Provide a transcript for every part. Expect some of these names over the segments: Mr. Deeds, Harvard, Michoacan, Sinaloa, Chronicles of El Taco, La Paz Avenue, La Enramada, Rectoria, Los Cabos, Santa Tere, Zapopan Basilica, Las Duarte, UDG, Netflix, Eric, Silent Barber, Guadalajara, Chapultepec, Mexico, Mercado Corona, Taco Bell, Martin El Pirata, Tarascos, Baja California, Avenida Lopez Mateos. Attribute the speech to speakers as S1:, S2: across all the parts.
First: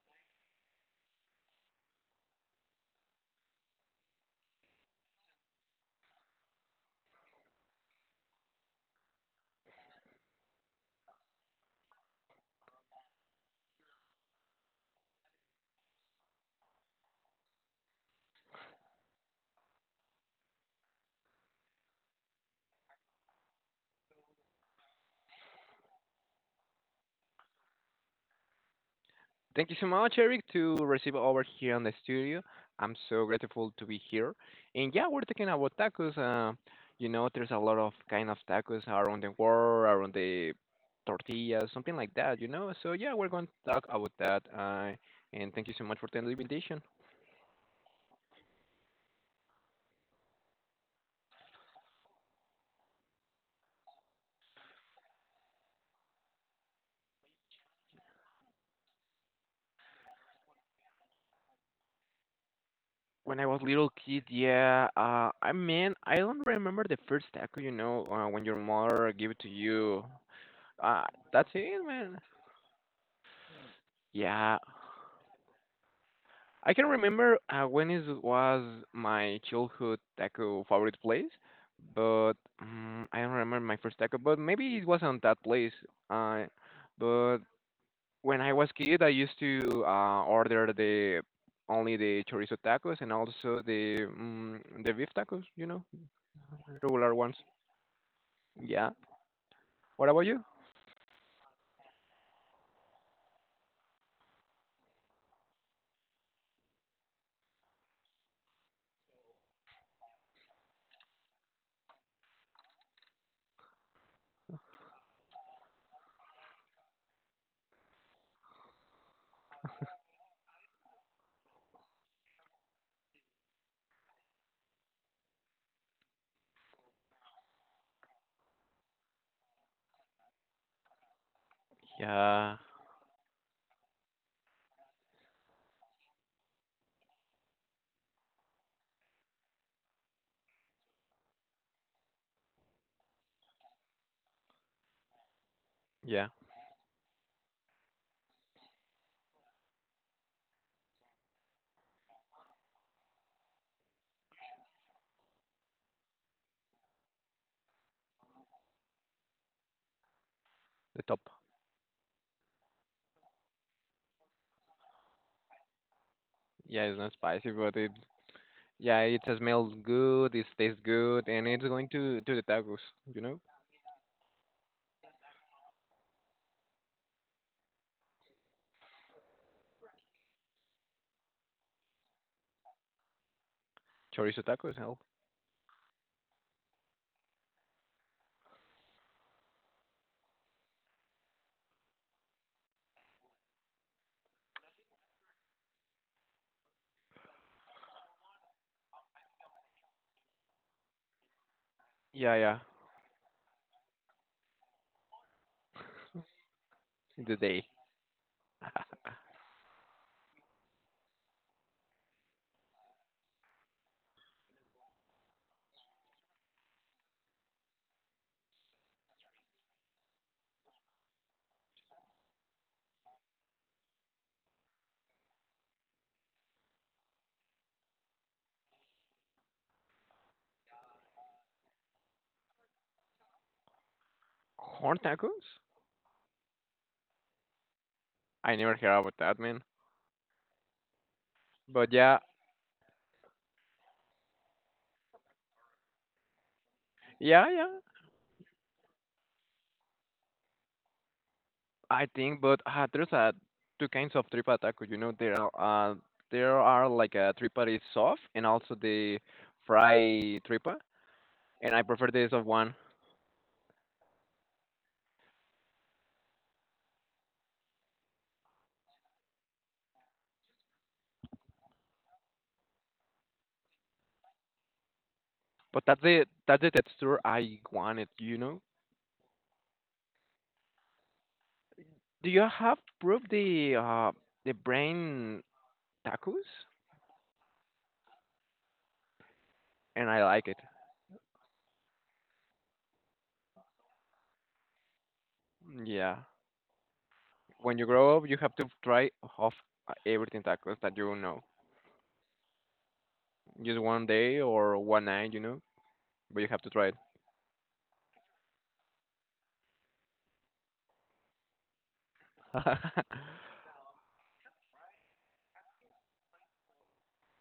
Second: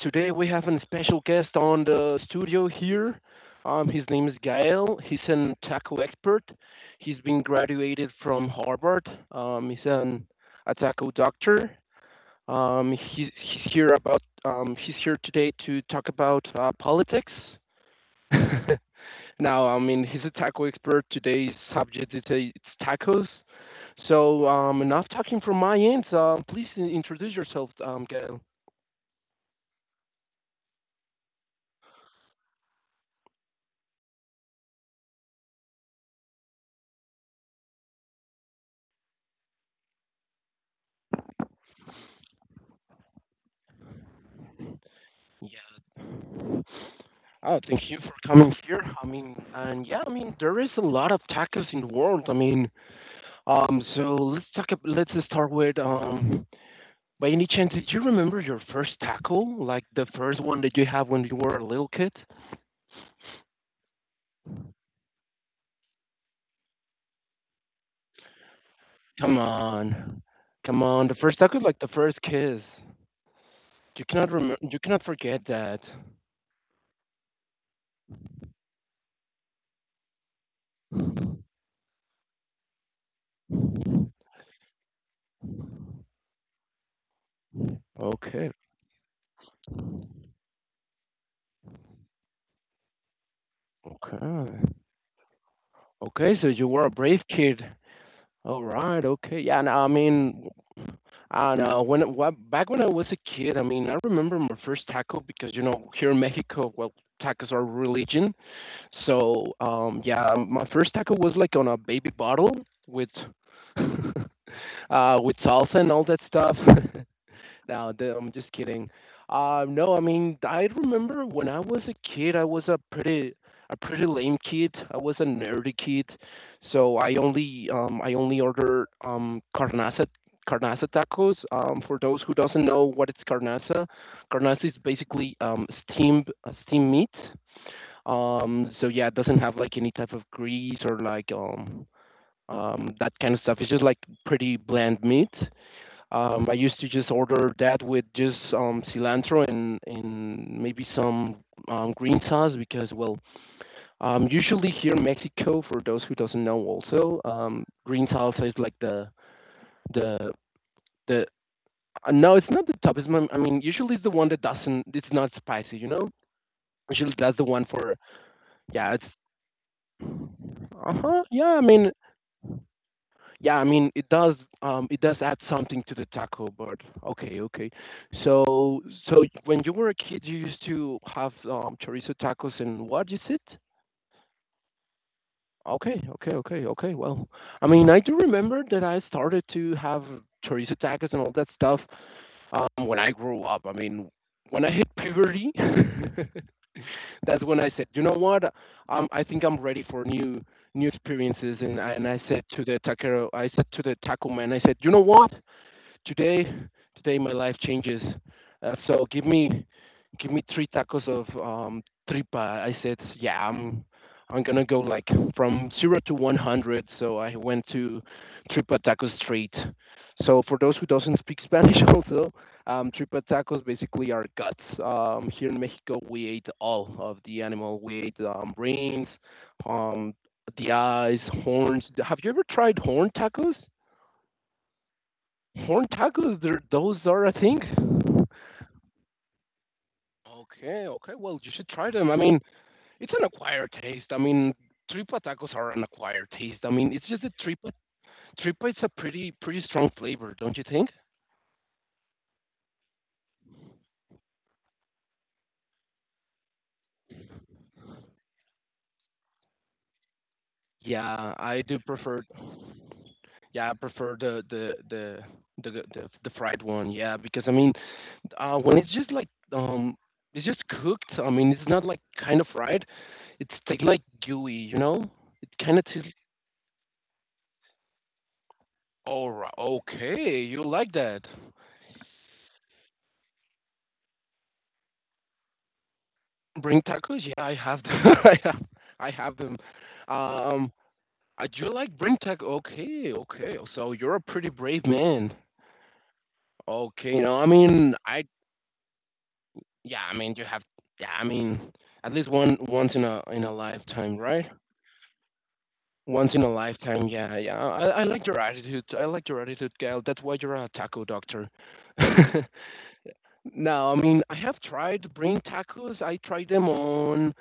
S1: today we have a special guest on the studio here. His name is Gael. He's an taco expert. He's been graduated from Harvard. He's an a taco doctor. He's here about. He's here today to talk about politics. now, I mean, he's a taco expert. Today's subject is it's tacos. So, enough talking from my end. Please introduce yourself, Gail.
S2: Thank you so much, Eric, to receive over here in the studio. I'm so grateful to be here. And yeah, we're talking about tacos. You know, there's a lot of kind of tacos around the world, around the tortillas, something like that. You know, so yeah, we're going to talk about that. And thank you
S1: Yeah.
S2: so much for the invitation.
S1: Oh, thank you for coming here. I mean, and yeah, I mean, there is a lot of tacos in the world. I mean, so let's talk. Let's start with By any chance, did you remember your first taco? Like the first one that you have when you were a little kid?
S2: When I was little kid, yeah, I mean, I don't remember the first taco. You know, when your mother gave
S1: Come
S2: it to you.
S1: on, come
S2: Uh,
S1: on. The first
S2: that's
S1: taco, is like
S2: it,
S1: the
S2: man.
S1: first kiss. You cannot remember.
S2: Yeah.
S1: You cannot forget that.
S2: I can remember when is was my childhood taco favorite place, but I don't remember my first taco. But maybe it wasn't that place. Uh, but when
S1: Okay,
S2: I was kid, I used to order the only the chorizo tacos and also the
S1: okay,
S2: um, the beef tacos. You know,
S1: okay. So you were a
S2: regular
S1: brave
S2: ones.
S1: kid. All
S2: Yeah.
S1: right. Okay. Yeah. And I
S2: What about you?
S1: mean, I know when back when I was a kid, I mean, I remember my first taco because you know here in Mexico, well, tacos are religion. So yeah, my first taco was like on a baby bottle with uh, with salsa and all that stuff. No, I'm just kidding. No, I mean, I remember when I was a kid, I was a pretty lame kid. I was a nerdy kid, so I only ordered carnaza tacos. For those who
S2: Yeah.
S1: doesn't know what it's carnaza, carnaza is basically steamed meat. So yeah, it doesn't have like any type of grease or like that kind of stuff. It's just like pretty bland meat.
S2: Yeah.
S1: I used to just order that with just cilantro and maybe some green sauce because, well, usually here in Mexico, for those who doesn't know, also green salsa is like the
S2: The
S1: the
S2: top.
S1: no, it's not the top. I mean, usually it's the one that doesn't. It's not spicy, you know.
S2: Yeah, it's not
S1: Usually that's the
S2: spicy,
S1: one
S2: but it,
S1: for yeah.
S2: yeah,
S1: It's
S2: it smells good. It tastes
S1: uh huh.
S2: good, and
S1: Yeah, I
S2: it's
S1: mean.
S2: going to the tacos. You know.
S1: Yeah, I mean, it does add something to the taco, but okay, okay. So, so, when you were a kid, you used to have chorizo tacos and what is it?
S2: Chorizo tacos? Hell.
S1: Okay, okay, okay, okay. Well, I mean, I do remember that I started to have chorizo tacos and all that stuff when I grew up. I mean, when I hit puberty, that's when I said, you know what? I think I'm ready for new experiences. And I
S2: Yeah,
S1: said
S2: yeah.
S1: to the taquero, I said to the taco man, I said, you know what? today today
S2: In
S1: my
S2: the
S1: life
S2: day.
S1: changes. Uh, so give me give me three tacos of tripa. I said, yeah, I'm gonna go like from 0 to 100. So I went to tripa tacos straight. So for those who doesn't speak Spanish, also tripa tacos basically are guts. Here in Mexico, we ate all of the animal. We ate brains, um, the eyes, horns. Have you ever tried horn tacos?
S2: Corn tacos?
S1: Horn tacos, they're those are a thing?
S2: I never heard about that, man.
S1: Okay, okay. Well, you should try
S2: But
S1: them. I
S2: yeah,
S1: mean, it's an acquired taste. I mean, tripa tacos are an acquired taste. I mean, it's just that
S2: yeah, yeah.
S1: tripa is a pretty strong flavor, don't you think?
S2: I think, but there's two kinds of tripa taco. You know, there are like a tripa is soft and also the fry tripa,
S1: Yeah, I
S2: and
S1: do
S2: I prefer
S1: prefer.
S2: the soft one.
S1: Yeah, I prefer the fried one. Yeah, because I mean, when it's just like it's just cooked. I mean, it's not like kind of fried. It's like gooey, you know. It kind of
S2: But that's
S1: tastes.
S2: the that's the texture I wanted. You know.
S1: All right. Okay, you like that?
S2: Do you have proved the brain tacos?
S1: Bring tacos? Yeah, I have them. I have them.
S2: And I like it.
S1: Um, I do like bring tacos. Okay, okay. So you're a pretty brave man.
S2: Yeah.
S1: Okay, you know, I
S2: When you
S1: mean,
S2: grow
S1: I
S2: up, you have to try off
S1: yeah, I mean,
S2: everything
S1: you have
S2: tacos that
S1: yeah,
S2: you
S1: I
S2: know.
S1: mean, at least one once in a
S2: Just one
S1: lifetime,
S2: day
S1: right?
S2: or one night, you know,
S1: Once
S2: but
S1: in
S2: you
S1: a
S2: have to try it.
S1: lifetime. Yeah, yeah. I like your attitude. I like your attitude, Gail. That's why you're a taco doctor. no, I mean, I have tried brain tacos. I tried them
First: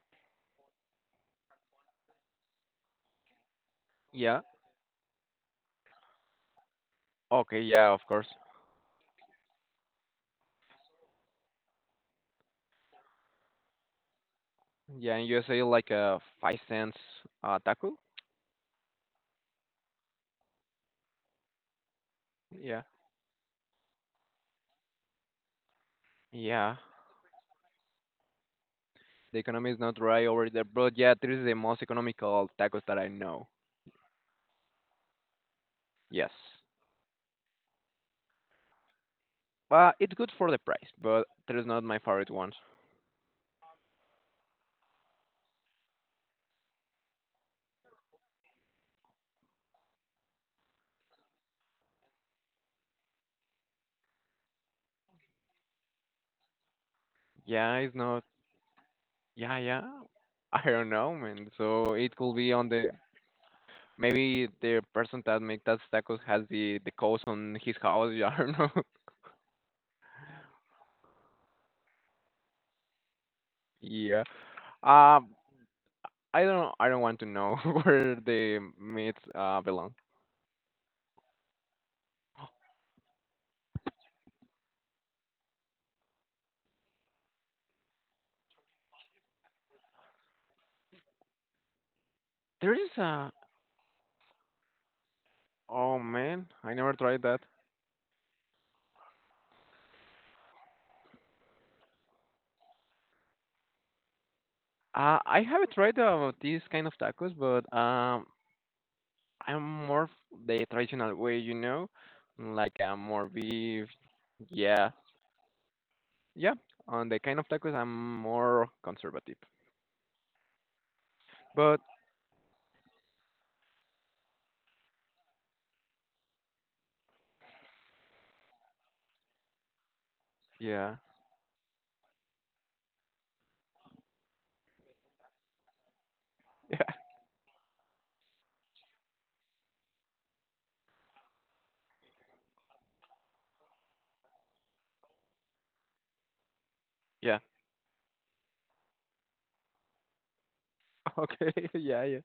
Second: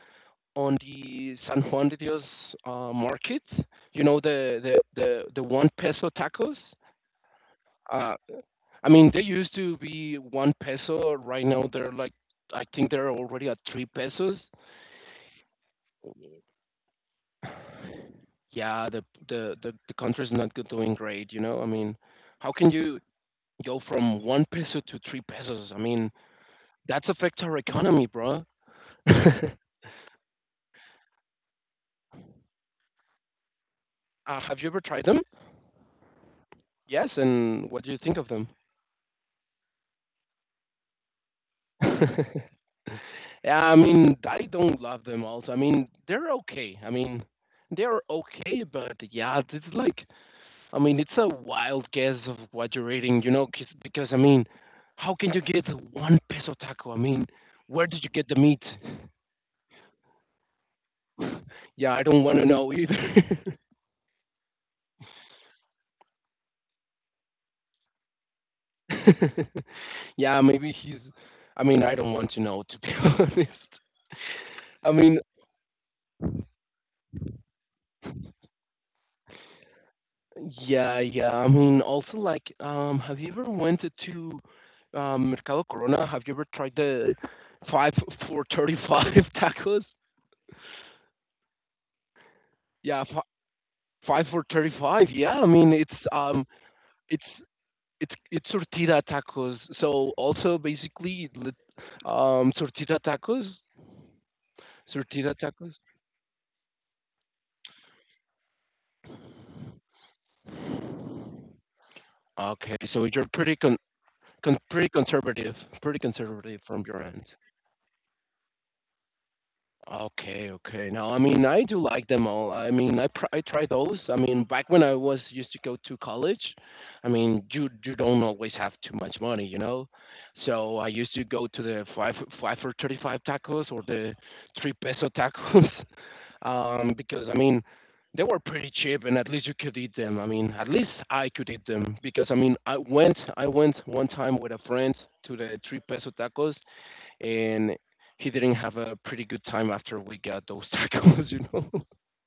S1: on the San Juan de Dios market. You know
S2: Yeah.
S1: the one peso tacos.
S2: Okay. Yeah. Of
S1: Uh,
S2: course.
S1: I mean they used to be one peso. Right now they're like I think they're already at three pesos.
S2: Yeah. In USA, like a 5 cents taco.
S1: Yeah, the country's not doing great. You know, I mean, how can
S2: Yeah.
S1: you go from one peso to three pesos? I mean,
S2: Yeah.
S1: that affects our economy, bro. uh,
S2: The economy is not right over there, but yeah, this is the most economical tacos that I know.
S1: have you ever tried them?
S2: Yes.
S1: Yes, and what do you think of them?
S2: But it's good for the price, but there is not my favorite ones.
S1: Yeah, I mean, I don't love them also. I mean, they're okay. I mean, they're okay, but yeah, it's like, I mean, it's a wild guess of what you're eating, you know, because, I mean, how can you get a one peso taco? I mean,
S2: Yeah,
S1: where
S2: it's
S1: did you
S2: not.
S1: get the meat?
S2: Yeah, yeah. I don't know, man. So
S1: yeah, I
S2: it
S1: don't
S2: could
S1: want to
S2: be on
S1: know
S2: the.
S1: either.
S2: Maybe the person that make that tacos has the coast on his house. I don't know.
S1: yeah, I mean, I don't want to know, to be honest.
S2: Yeah.
S1: I mean,
S2: Um. I don't. I don't want to know where the meats belong.
S1: yeah, yeah. I mean, also like, have you ever went to Mercado Corona? Have you ever tried the five for 35 tacos?
S2: There is
S1: Yeah,
S2: a.
S1: five for 35. Yeah, I mean,
S2: Oh
S1: it's
S2: man, I never tried
S1: it's
S2: that.
S1: it's tortilla tacos. So also basically, um, tortilla tacos, tortilla
S2: I have
S1: tacos.
S2: tried these kind of tacos, but I'm more the traditional way, you know,
S1: Okay,
S2: like
S1: so you're
S2: more beef.
S1: con pretty
S2: Yeah,
S1: conservative, pretty
S2: yeah.
S1: conservative from your
S2: On the
S1: end.
S2: kind of tacos, I'm more conservative.
S1: Okay, okay. Now, I mean, I do
S2: But
S1: like them all. I mean, I try those. I mean, back when I was used to go to college, I mean, you don't always have too much money, you know. So I
S2: yeah,
S1: used to go to the five five for 35 tacos or the three peso tacos,
S2: yeah,
S1: because I mean, they were pretty cheap and at least you could eat them. I mean, at least I could eat them because I mean, I went one time with a friend to the three peso tacos
S2: yeah.
S1: and he didn't have a pretty good time after we got those tacos, you
S2: Okay,
S1: know.
S2: yeah, yeah.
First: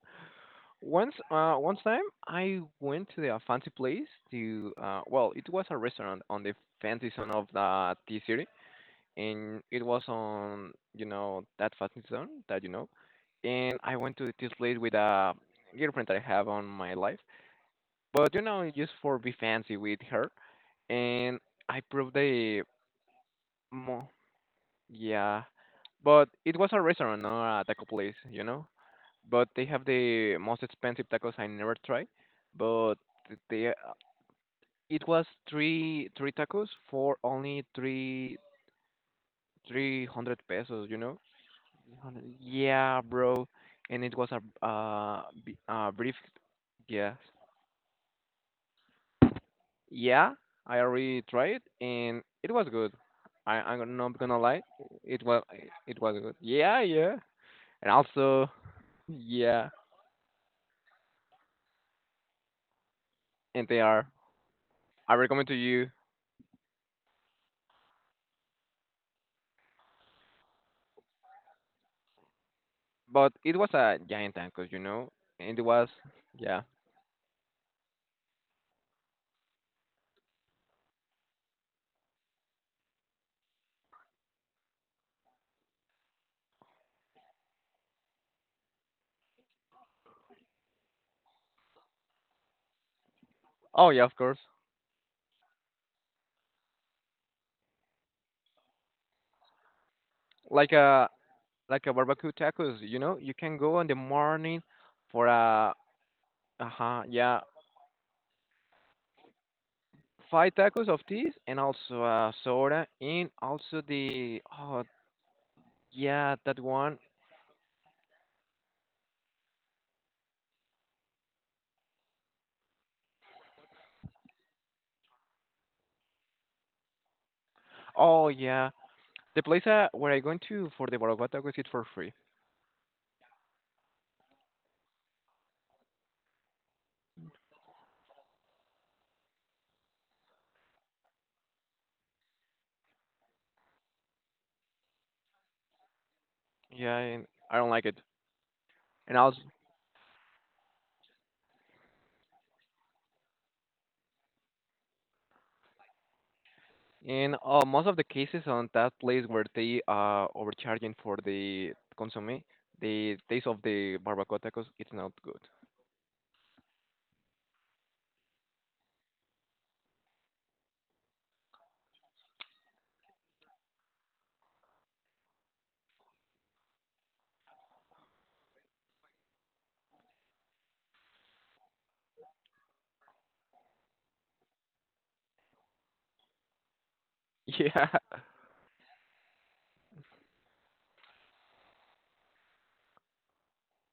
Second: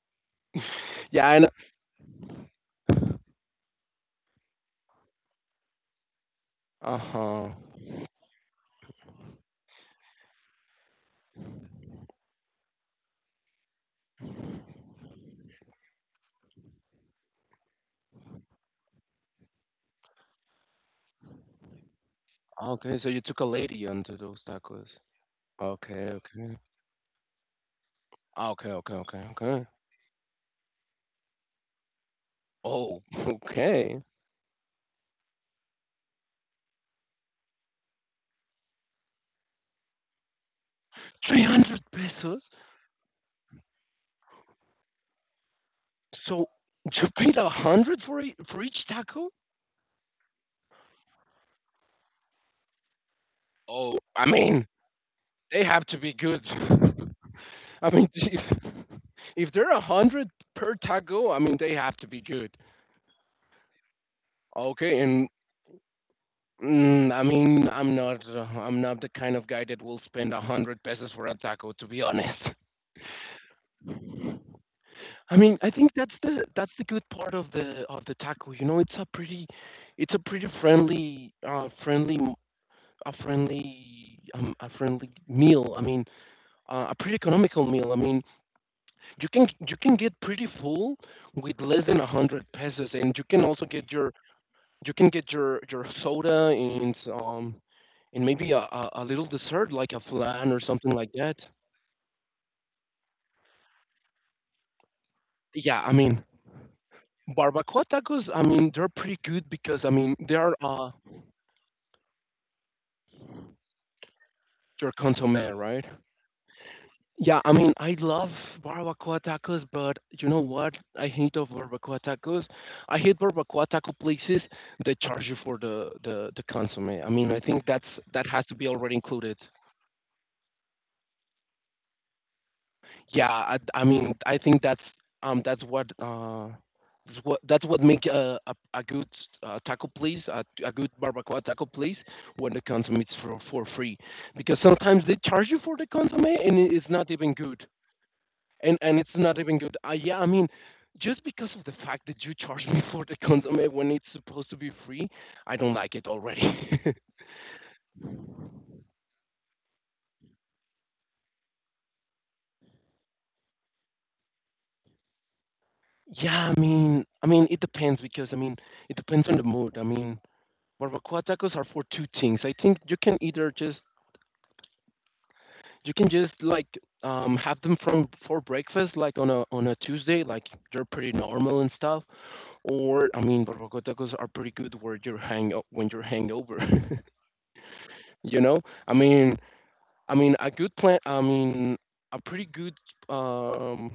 S2: Once,
S1: yeah, and
S2: uh, once time I went to a fancy place to, well, it was a restaurant on the
S1: uh
S2: fancy zone of
S1: huh.
S2: the T city, and it was on, you know, that fancy zone that you know. And I went to this place with a girlfriend that I have on my life, but you know, just for be fancy with her, and I proved the,
S1: Okay, so you took a lady
S2: mo-
S1: onto those tacos.
S2: yeah,
S1: Okay,
S2: but
S1: okay,
S2: it was a restaurant, not a taco place, you know.
S1: okay, okay, okay,
S2: But they
S1: okay.
S2: have the most expensive tacos I never tried. But
S1: Oh,
S2: they,
S1: okay.
S2: it was three three tacos for only three three hundred pesos. You know,
S1: 300
S2: 300,
S1: pesos.
S2: yeah, bro. And it was a a brief,
S1: So you
S2: yes.
S1: paid a hundred for for each taco.
S2: Yeah, I already tried and it was good. I'm
S1: Oh,
S2: not
S1: I
S2: gonna lie,
S1: mean,
S2: it was
S1: they have to
S2: it
S1: be
S2: was good.
S1: good.
S2: Yeah, yeah.
S1: I
S2: And
S1: mean,
S2: also,
S1: if
S2: yeah,
S1: they're a hundred per taco, I mean they have to be good.
S2: and they are.
S1: Okay,
S2: I
S1: and.
S2: recommend to you.
S1: Mm, I mean, I'm not the kind of guy that will spend a hundred pesos for a taco, to be honest.
S2: But it was a giant tacos, you know,
S1: I mean,
S2: and it
S1: I
S2: was,
S1: think
S2: yeah.
S1: that's the good part of the taco. You know, it's a it's a pretty friendly, a friendly, a friendly meal. I mean, a pretty economical meal. I mean, you can get pretty full with less than a hundred pesos, and you can also
S2: Oh
S1: get
S2: yeah, of course.
S1: you can get your soda um and maybe a little dessert like a flan or
S2: Like
S1: something
S2: a
S1: like that.
S2: like a barbecue tacos, you know. You can go in the morning for a
S1: Yeah, I mean
S2: uh-huh, yeah,
S1: barbacoa tacos. I mean they're pretty good because I mean they
S2: five
S1: are
S2: tacos of this and also a soda and also the. Oh
S1: your consommé, right?
S2: yeah, that one.
S1: Yeah, I mean I love barbacoa tacos, but you know what? I hate of barbacoa tacos. I hate barbacoa taco places that charge you for the consommé. I mean I think that's that
S2: Oh
S1: has to be
S2: yeah,
S1: already included.
S2: the place where I going to for the barbecue tacos is for free.
S1: Yeah, I mean, I think um that's what uh that's what make a good taco place a good barbacoa taco place when the consomme is for free because sometimes they charge you for the consomme and it's
S2: Yeah,
S1: not
S2: and
S1: even
S2: I
S1: good
S2: don't like it.
S1: and
S2: And
S1: it's
S2: also.
S1: not even good. Yeah, I mean. Just because of the fact that you charge me for the consomme when it's supposed to be free, I don't like it already.
S2: In most of the cases on that place where they are overcharging for the consomme, the taste of the barbacoa tacos, it's not good.
S1: yeah, I mean, it depends because I mean, it depends on the mood. I mean, barbacoa tacos are for two things. I think you can just like have them from for breakfast, like on a Tuesday, like they're pretty normal and stuff. Or I mean, barbacoa tacos are pretty good where you're hang when you're hangover.
S2: Yeah,
S1: you know, I mean, I mean, a good plan. I mean, a pretty good um,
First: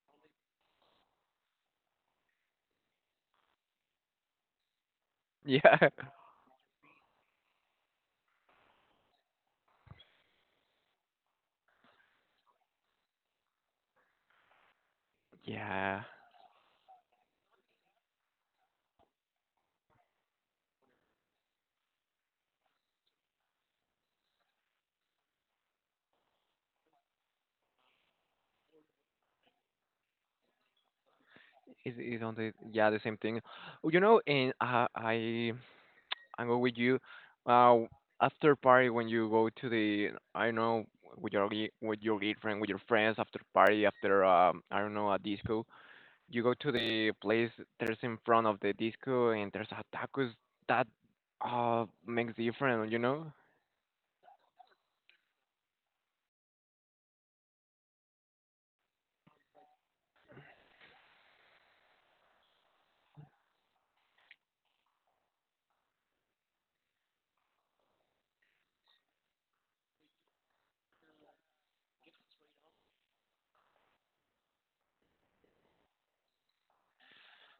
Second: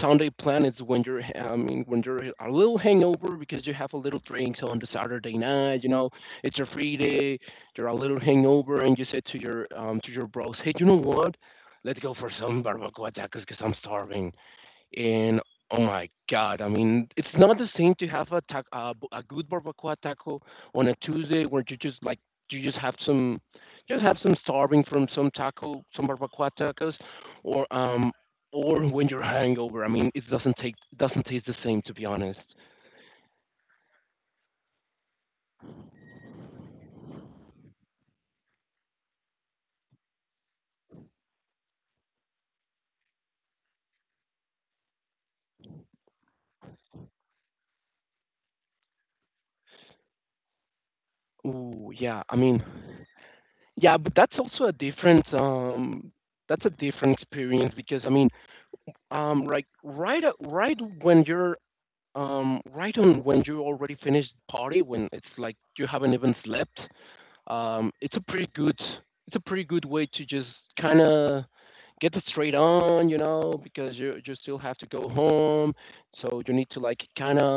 S1: Sunday plan is when I mean, when you're a little hangover because you have a little drinks on the Saturday
S2: yeah,
S1: night. You know, it's your free day. You're a little hangover, and you say to your bros, "Hey, you know what? Let's go for some barbacoa tacos because I'm starving." And oh
S2: yeah.
S1: my God, I mean, it's not the same to have a a good barbacoa taco on a Tuesday where you just like you just have some starving from some taco, some barbacoa tacos, or um or when you're hangover. I mean, it doesn't taste the same to
S2: It's,
S1: be
S2: it's on
S1: honest.
S2: the, yeah, the same thing. Oh, you know, and I go with you. Uh, after party when you go to the, I don't know, with your with your girlfriend, with your friends, after party, after I don't know, a disco, you go to the place, there's in front of the disco, and there's a tacos that
S1: Ooh, yeah.
S2: makes
S1: I mean,
S2: different, you know.
S1: yeah, but that's also a different that's a different experience because I mean, like right when you're right on when you already finished the party, when it's like you haven't even slept, it's a it's a pretty good way to just kind of get it straight on, you know, because you still have to go home, so you need to like kind of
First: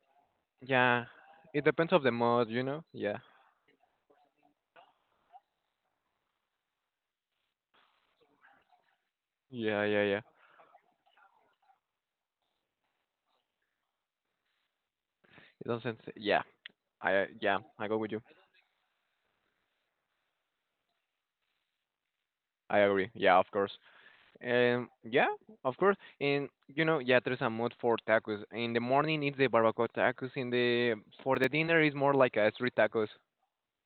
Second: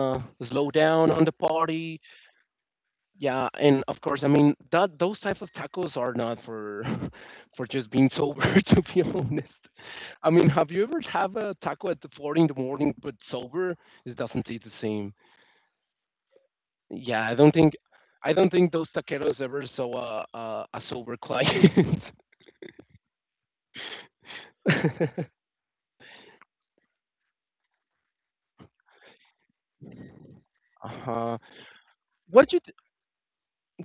S1: slow down
S2: Yeah,
S1: on the
S2: it
S1: party.
S2: depends of the mood, you know. Yeah,
S1: Yeah, and of course, I mean that those types of tacos are not for for just being sober, to be honest.
S2: yeah, yeah, yeah.
S1: I mean, have you ever have a taco at the four in the morning but sober? It doesn't taste the same.
S2: It doesn't s-, yeah. I,
S1: Yeah,
S2: yeah, I go with you.
S1: I don't think those taqueros ever saw a sober client.
S2: I agree, yeah, of course. Yeah, of course. And you know, yeah, there's a mood for tacos in the morning, it's the barbacoa tacos in the.
S1: Uh-huh.
S2: For the dinner is more like a
S1: What you
S2: street
S1: th-
S2: tacos.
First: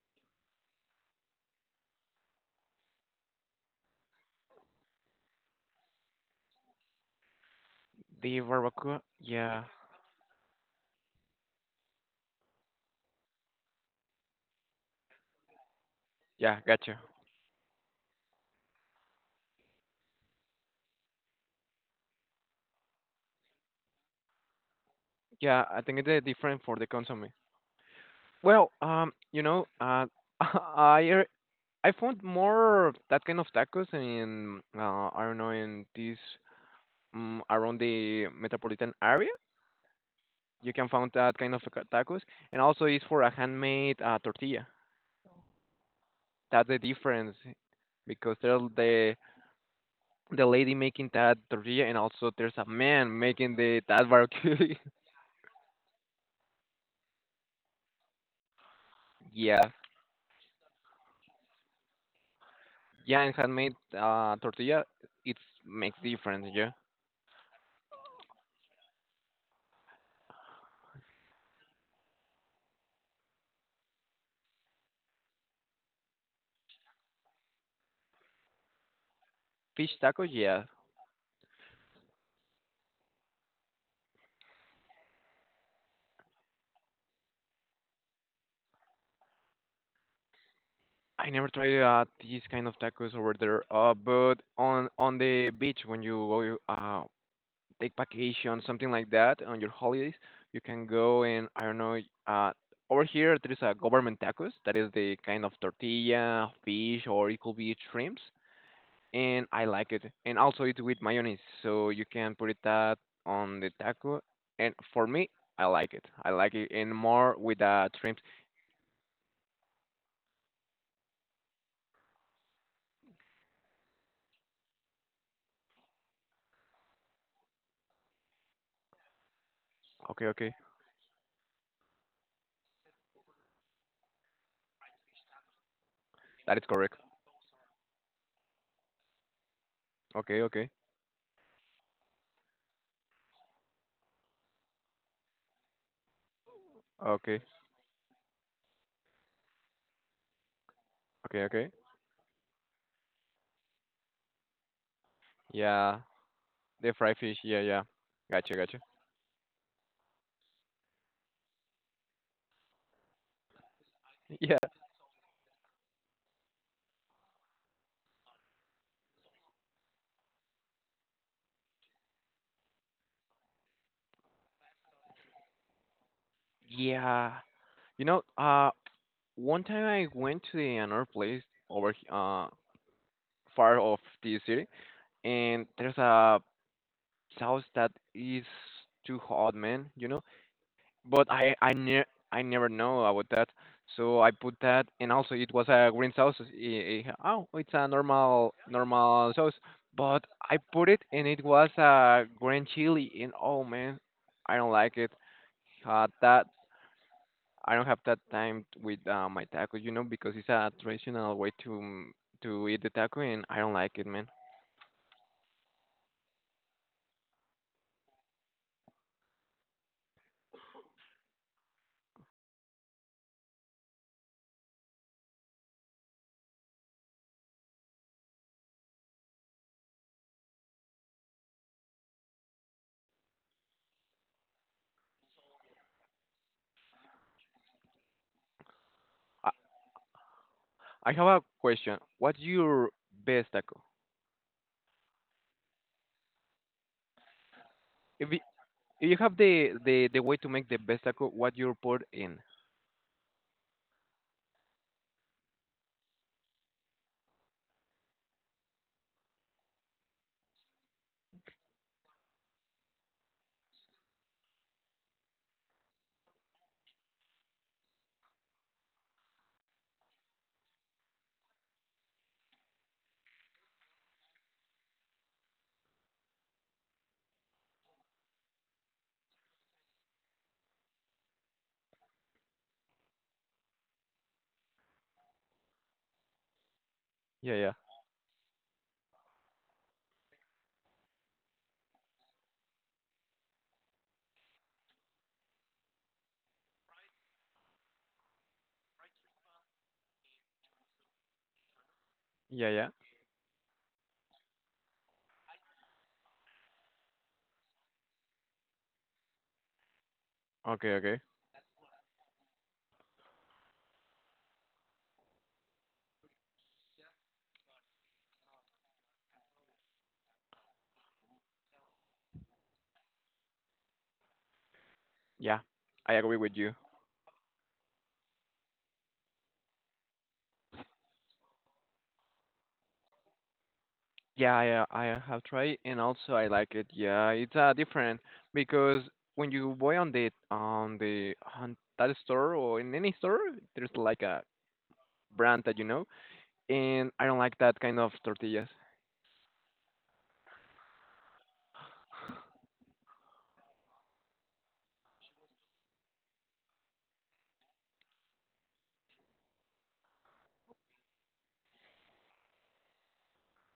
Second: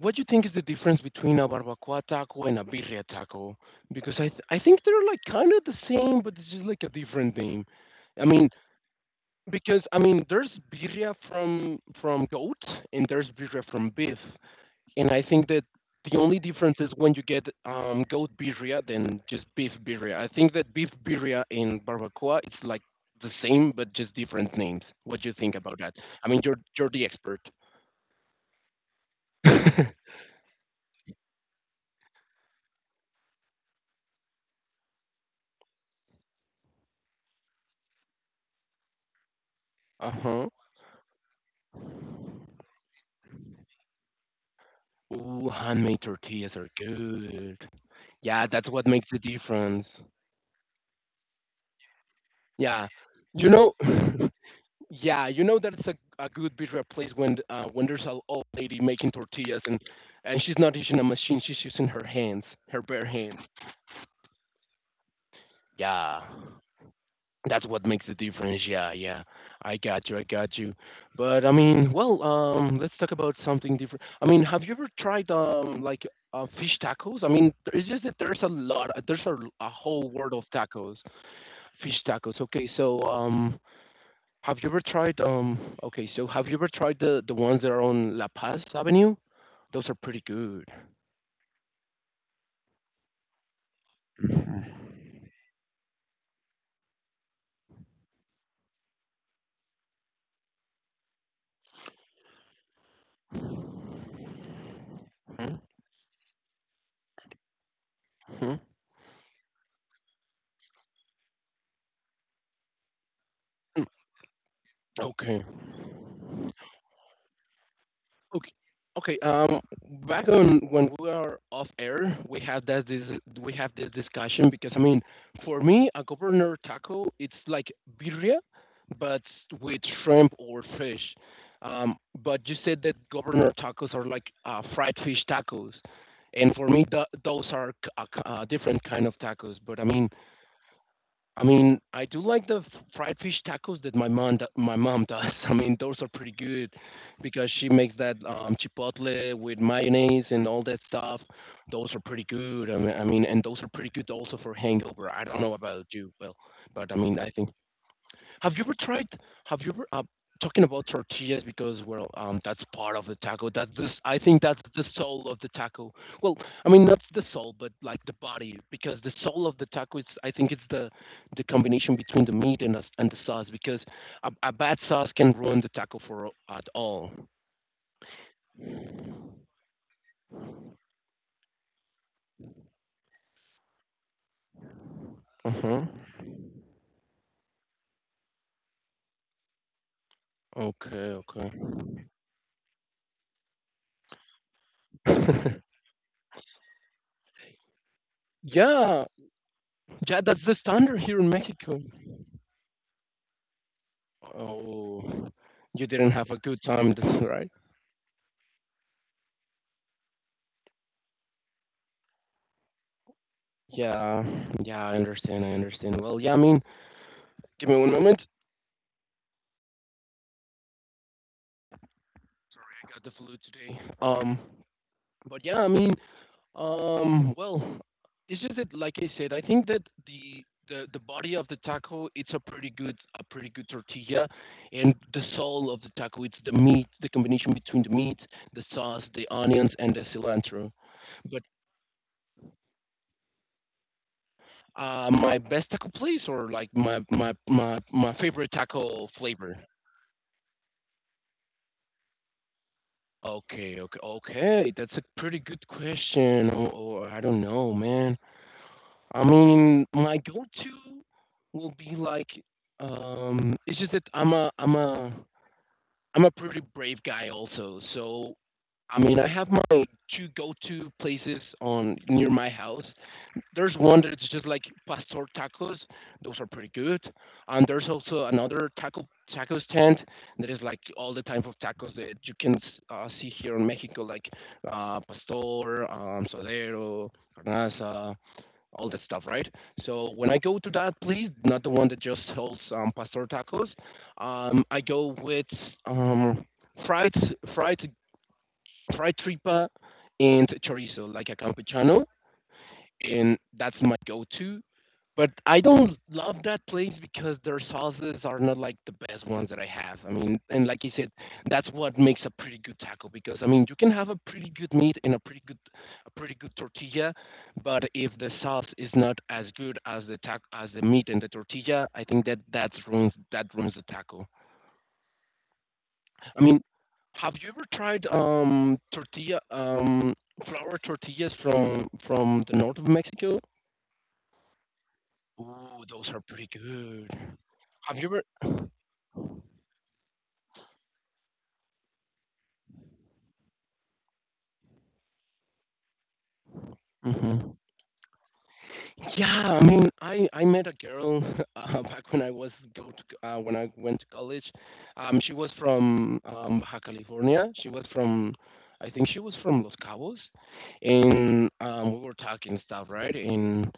S1: what you think is the difference between a barbacoa taco and a birria taco? Because I think they're like kind of the same, but it's just like a different name. I
S2: The
S1: mean,
S2: barbacoa, yeah.
S1: because I mean, there's birria from goat and there's birria from beef. And I think that the only
S2: Yeah,
S1: difference is
S2: gotcha.
S1: when you get goat birria than just beef birria. I think that beef birria and barbacoa it's like the same but just different names. What do you think
S2: Yeah,
S1: about
S2: I
S1: that?
S2: think it's
S1: I mean, you're
S2: different for the
S1: you're the
S2: consomme.
S1: expert.
S2: Well, you
S1: Uh
S2: know, I er- I found more of that kind of tacos in I don't know in this, around the metropolitan area.
S1: huh.
S2: You can find that kind of tacos, and also it's for a handmade tortilla.
S1: Ooh, handmade tortillas
S2: That's
S1: are
S2: the difference
S1: good.
S2: because
S1: Yeah,
S2: there's
S1: that's what makes
S2: the
S1: the difference.
S2: the lady making that tortilla, and also there's a
S1: Yeah,
S2: man
S1: you
S2: making
S1: know.
S2: the that barbecue.
S1: Yeah, you know that's a good pizza place when there's an old lady making tortillas
S2: Yeah,
S1: and she's not using a machine, she's using her hands, her bare
S2: yeah, and
S1: hands.
S2: handmade tortilla, it makes
S1: Yeah,
S2: difference. Yeah,
S1: that's what makes the difference. Yeah, yeah, I got you, I got you. But I mean, well, let's talk about something different. I mean, have you ever tried like fish tacos? I mean, it's just that there's a lot, there's a
S2: fish
S1: whole
S2: tacos,
S1: world of
S2: yeah.
S1: tacos, fish tacos. Okay, so Have you ever tried okay, so have you ever tried the ones that are on La Paz Avenue? Those are pretty good.
S2: I never tried these kind of tacos over there. But on the beach when you uh take vacation, something like that, on your holidays, you can go and I don't know. Uh, over here there is a government tacos. That is the kind of
S1: Mhm,
S2: tortilla, fish, or it could be shrimps,
S1: mhm.
S2: and I like it. And also it with mayonnaise, so you can put it that on the
S1: Mm.
S2: taco. And for me,
S1: Okay.
S2: I like it. I like it, and more with shrimps.
S1: Okay. Okay. Back on when we are off air, we have this discussion because I mean, for me, a governor taco it's like birria, but with
S2: Okay,
S1: shrimp
S2: okay,
S1: or fish. Um, but you said that governor tacos are like fried fish tacos, and
S2: that is
S1: for me,
S2: correct.
S1: those are different kind of tacos. But I mean,
S2: Okay, okay,
S1: I mean, I do like the fried fish tacos that my mom does. I mean, those are pretty good
S2: okay.
S1: because she makes that chipotle with mayonnaise and all that stuff.
S2: Okay, okay.
S1: Those are pretty good. I mean, and those are pretty good also for hangover. I don't know about
S2: Yeah,
S1: you, well, but I
S2: the
S1: mean,
S2: fried
S1: I
S2: fish.
S1: think
S2: Yeah, yeah.
S1: have
S2: Gotcha,
S1: you ever
S2: gotcha.
S1: tried? Have you ever? Talking about tortillas because well, that's part of the taco. I think
S2: Yeah,
S1: that's the soul of the taco. Well, I mean not the soul, but like the body, because the soul of the taco is I think it's the combination between the meat and and the sauce. Because a bad sauce can ruin the taco for at all.
S2: yeah. You know, one time I went to the, another place over far off the city,
S1: Uh
S2: and
S1: huh.
S2: there's a sauce that is too hot, man. You know.
S1: Okay.
S2: But
S1: Okay.
S2: I I never know about that. So I put that, and also it was a green sauce. Oh, it's a normal
S1: Yeah.
S2: normal sauce,
S1: Yeah.
S2: but
S1: That's the
S2: I put
S1: standard
S2: it,
S1: here
S2: and
S1: in
S2: it was
S1: Mexico.
S2: a green chili, and oh man, I don't like it.
S1: Oh, you
S2: Uh,
S1: didn't have a
S2: that
S1: good time, right?
S2: I don't have that time with my taco, you know, because it's a traditional way to to eat the taco, and I don't like it,
S1: Yeah,
S2: man.
S1: yeah, I understand. I understand. Well, yeah, I mean, give me one moment. Sorry, I got the flu today. But yeah, I mean, well, it's just that, like I said, I think that the body of the taco, it's a pretty good tortilla, and the soul of the taco, it's the meat, the combination between the meat, the sauce, the
S2: I,
S1: onions, and the cilantro.
S2: I have a
S1: But
S2: question. What's your best taco?
S1: my best taco place, or like my
S2: If
S1: favorite
S2: if
S1: taco
S2: you have
S1: flavor.
S2: the way to make the best taco, what you put in?
S1: Okay, okay, okay. That's a pretty good question, or I don't know, man. I mean, my go-to will be like, it's just that I'm a pretty brave guy also. So I mean, I have my two go-to places on near my house. There's one that's just like pastor tacos. Those are pretty good. And there's also another tacos tent that is like all the type of tacos that you can see here in Mexico, like pastor, sodero,
S2: Yeah, yeah,
S1: carnaza, all that stuff, right? So when I go to that, please, not the one that just sells pastor tacos, I go with um, fried fried fried tripa and chorizo, like a campechano,
S2: yeah, yeah.
S1: and that's my go-to. But I don't love that place because their sauces are not like the best ones that I have. I mean, and like you
S2: Okay,
S1: said,
S2: okay.
S1: that's what makes a pretty good taco because I mean, you can have a pretty good meat and a pretty good tortilla, but if the sauce is not as good as the meat and the tortilla, I think that that ruins the taco.
S2: Yeah, I agree
S1: I
S2: with
S1: mean,
S2: you.
S1: have you ever tried tortilla flour tortillas from the north of Mexico?
S2: Yeah, I have tried
S1: Ooh,
S2: and
S1: those are
S2: also
S1: pretty
S2: I like it.
S1: good.
S2: Yeah, it's
S1: Have you
S2: different
S1: ever
S2: because when you buy on the, on that store or in any store, there's like a brand that you know, and I don't
S1: Mhm.
S2: like that kind of tortillas.
S1: Yeah, I mean, I met a girl back when I was when I went to college. She was from Baja California. She was from, I think she was from Los Cabos, and we were talking stuff, right? And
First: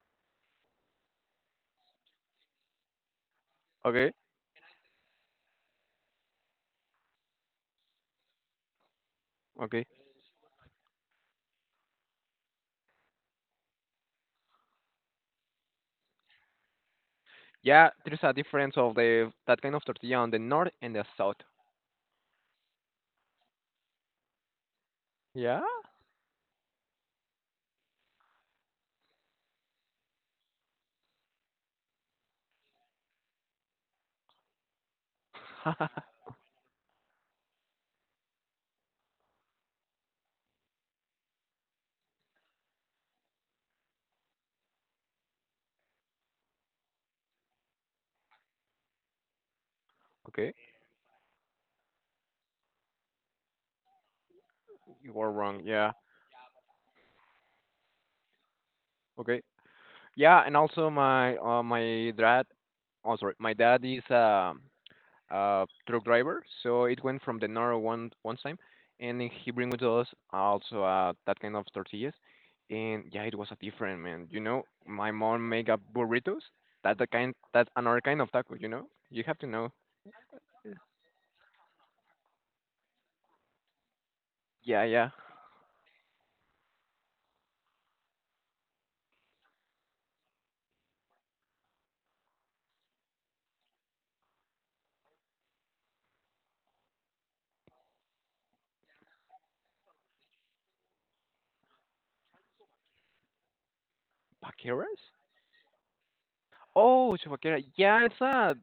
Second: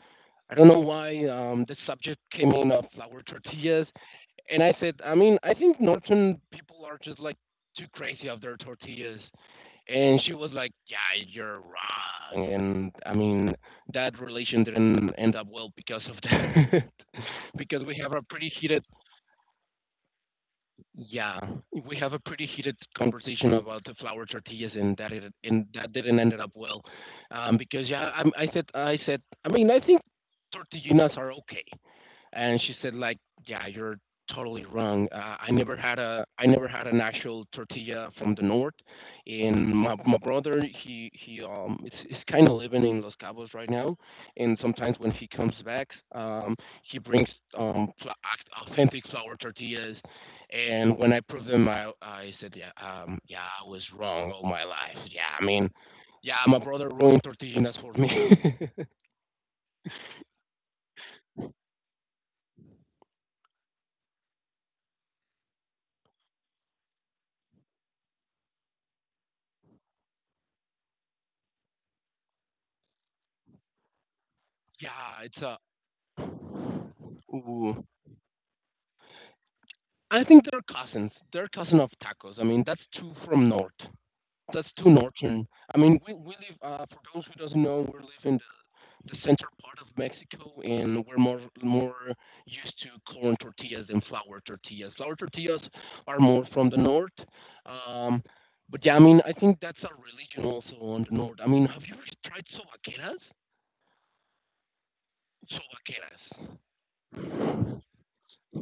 S1: I don't know why the subject came in of flour tortillas,
S2: Okay,
S1: and I said, I mean, I think northern people are just like too crazy of their tortillas
S2: okay.
S1: and she was like, "Yeah, you're wrong." And I mean, that relation didn't end up well because of that, because
S2: Yeah,
S1: we have
S2: there's
S1: a
S2: a
S1: pretty
S2: difference
S1: heated,
S2: of the that kind of tortilla on the north and the south.
S1: yeah, we have a pretty heated conversation about the flour tortillas,
S2: Yeah.
S1: and that didn't end up well, because yeah, I said, I mean, I think tortillinas are okay and she said like yeah you're totally wrong I never had an actual tortilla from the north and my brother he is kind of living in Los Cabos right now and sometimes when he comes back um he brings authentic flour tortillas
S2: Okay,
S1: and when I proved them I said yeah yeah I was wrong all my life
S2: you
S1: yeah
S2: are
S1: I
S2: wrong.
S1: mean
S2: Yeah.
S1: yeah my brother ruined tortillas for me.
S2: Okay. Yeah, and also my dad, oh sorry, my dad is a truck driver, so it went from the north one time, and he bring with us also that kind of tortillas, and yeah, it was a different man. You know, my
S1: Yeah, it's
S2: mom
S1: a
S2: make up burritos. That's the kind. That's
S1: ooh
S2: another kind of taco. You know, you have to know.
S1: I think they're cousins. They're cousin of tacos. I mean, that's two from north. That's
S2: Yeah,
S1: two
S2: yeah.
S1: northern. I mean, we live. For those who doesn't know, we live in the center part of Mexico, and we're more used to corn tortillas than flour tortillas. Flour tortillas are more from the north. Um, but yeah, I mean, I think that's a religion also on the north. I mean, have you ever tried sobaqueras?
S2: Paqueras? Oh, chupaquera.
S1: Sobaqueras.
S2: Yeah, it's